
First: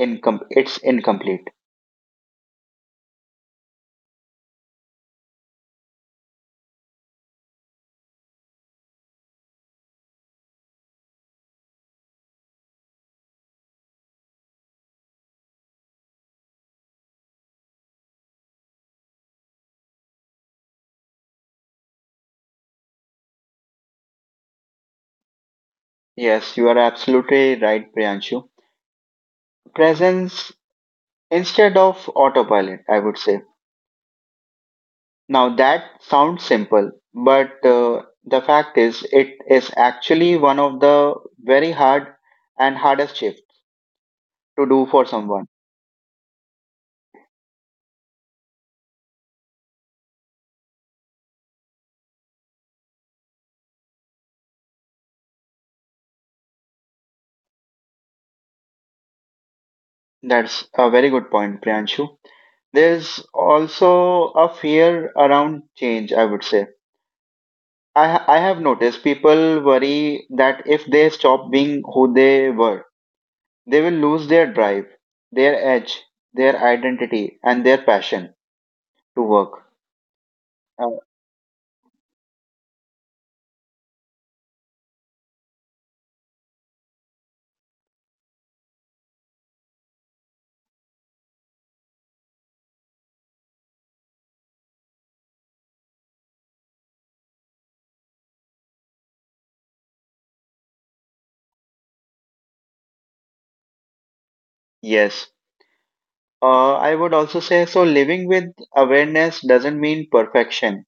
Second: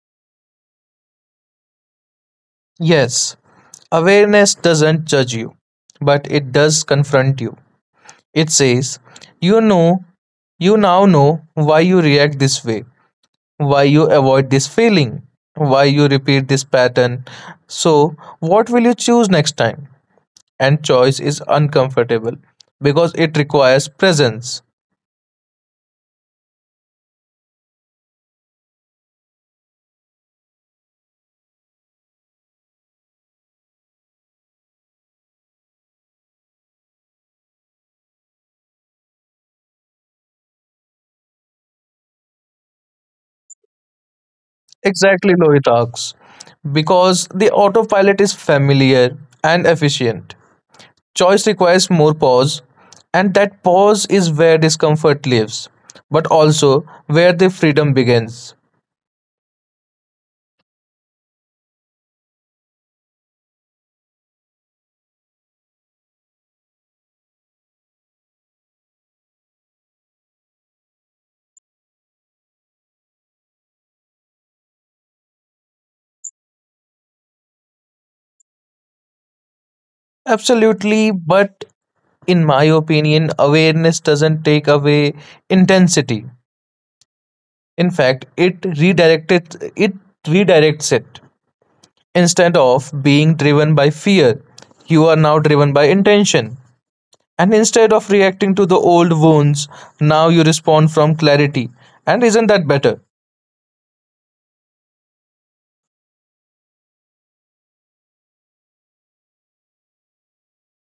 Speaker 1: it's incomplete.
Speaker 2: Yes, awareness doesn't judge you, but it does confront you. It says, you know, you now know why you react this way, why you avoid this feeling, why you repeat this pattern. So what will you choose next time? And choice is uncomfortable because it requires presence.
Speaker 1: Yes, you are absolutely right, Priyanshu. Presence instead of autopilot, I would say. Now that sounds simple, but the fact is, it is actually one of the very hard and hardest shift to do for
Speaker 2: Exactly,
Speaker 1: someone.
Speaker 2: Lohitak's, because the autopilot is familiar and efficient. Choice requires more pause, and that pause is where discomfort lives, but also where the freedom begins.
Speaker 1: That's a very good point, Priyanshu. There's also a fear around change, I would say. I have noticed people worry that if they stop being who they were, they will lose their drive, their edge, their identity, and their passion to work. Uh,
Speaker 2: Absolutely, but in my opinion, awareness doesn't take away intensity. In fact, it redirects it. Instead of being driven by fear, you are now driven by intention. And instead of reacting to the old wounds, now you respond from clarity. And isn't that better?
Speaker 1: Yes, I would also say so. Living with awareness doesn't mean perfection.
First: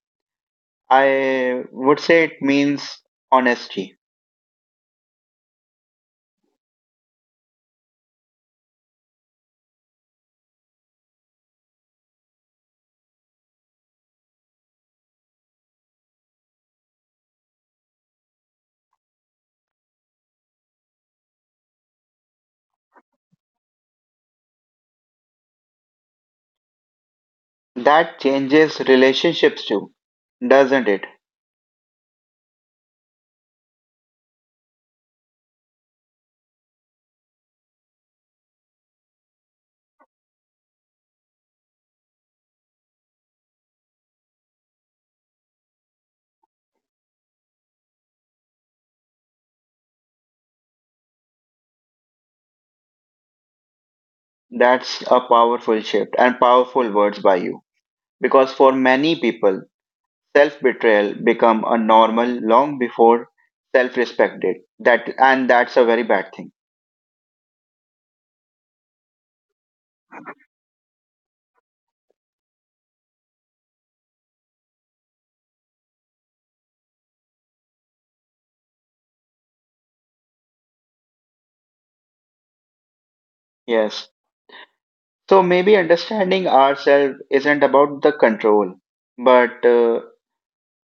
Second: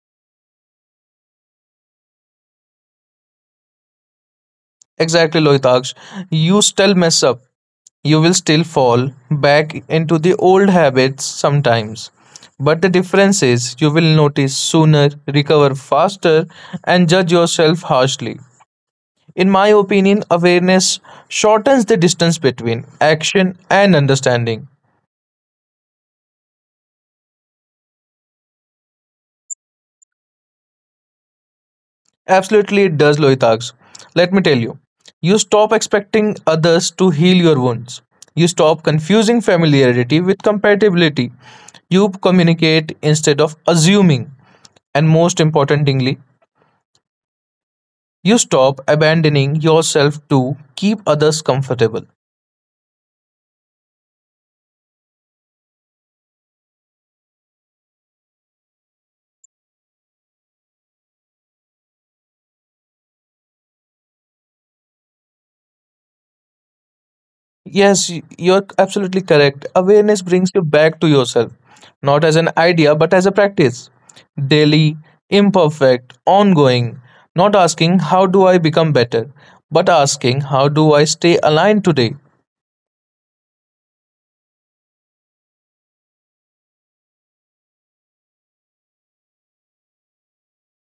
Speaker 1: I would say it means honesty.
Speaker 2: Exactly, Lohitaksh. You still mess up. You will still fall back into the old habits sometimes. But the difference is you will notice sooner, recover faster, and judge yourself harshly. In my opinion, awareness shortens the distance between action and understanding.
Speaker 1: That changes relationships too, doesn't it?
Speaker 2: Absolutely, it does, Lohitaksh. Let me tell you, you stop expecting others to heal your wounds. You stop confusing familiarity with compatibility. You communicate instead of assuming. And most importantly, you stop abandoning yourself to keep others comfortable.
Speaker 1: That's a powerful shift and powerful words by you. Because for many people, self betrayal become a normal long before self respect did. That and that's a very bad thing.
Speaker 2: Yes, you're absolutely correct. Awareness brings you back to yourself, not as an idea, but as a practice. Daily, imperfect, ongoing. Not asking, how do I become better? But asking, how do I stay aligned today?
Speaker 1: Yes. So maybe understanding ourselves isn't about the control but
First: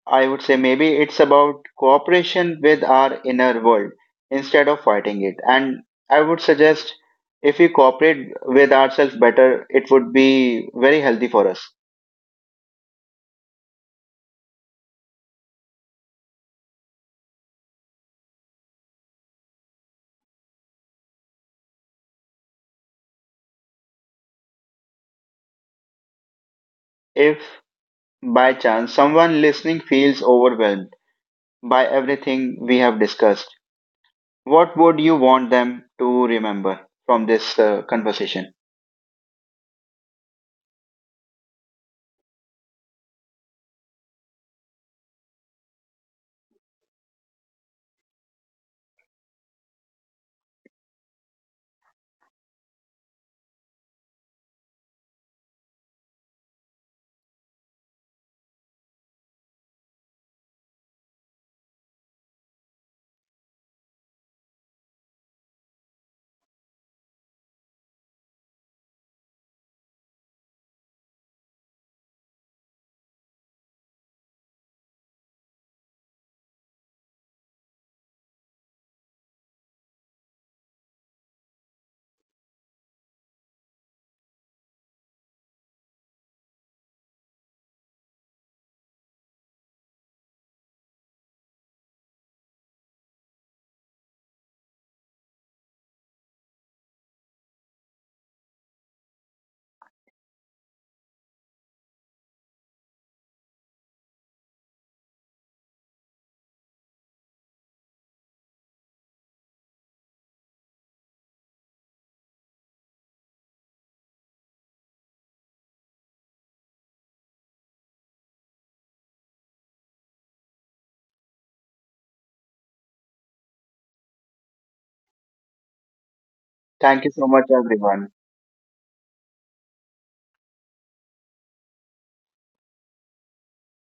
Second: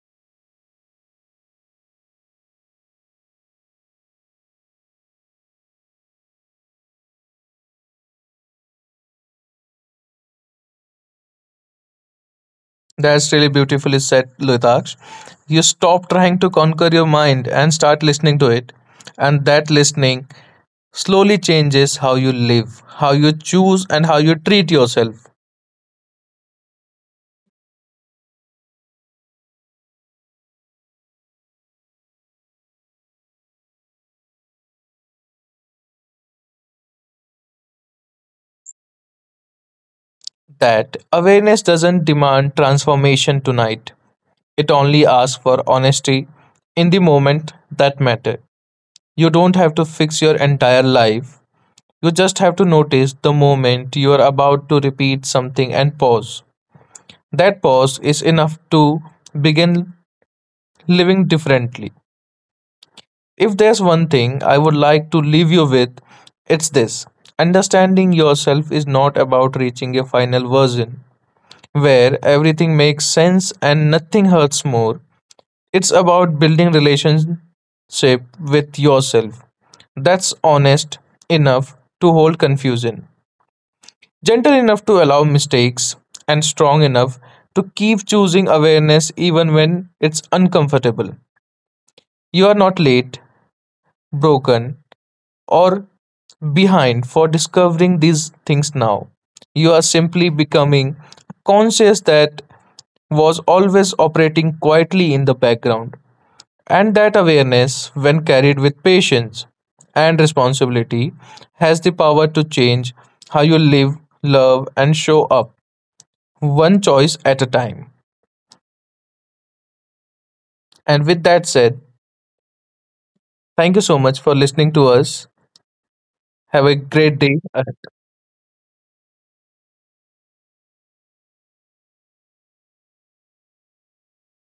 Speaker 1: I would say maybe it's about cooperation with our inner world instead of fighting it. And I would suggest if we cooperate with ourselves better, it would be very healthy for us.
Speaker 2: That's really beautifully said, Lutaksh. You stop trying to conquer your mind and start listening to it. And that listening slowly changes how you live, how you choose, and how you treat yourself.
Speaker 1: If by chance someone listening feels overwhelmed by everything we have discussed, what would you want them to remember from this conversation?
Speaker 2: That awareness doesn't demand transformation tonight. It only asks for honesty in the moment that matter. You don't have to fix your entire life. You just have to notice the moment you are about to repeat something and pause. That pause is enough to begin living differently. If there's one thing I would like to leave you with, it's this. Understanding yourself is not about reaching a final version where everything makes sense and nothing hurts more. It's about building relationship with yourself that's honest enough to hold confusion, gentle enough to allow mistakes, and strong enough to keep choosing awareness even when it's uncomfortable. You are not late, broken, or behind for discovering these things now. You are simply becoming conscious that was always operating quietly in the background. And that awareness, when carried with patience and responsibility, has the power to change how you live, love, and show up, one choice at a time. And with that said, thank you so much for listening to us. Have a
Speaker 1: Thank you
Speaker 2: great
Speaker 1: so
Speaker 2: day.
Speaker 1: much,
Speaker 2: ahead.
Speaker 1: everyone.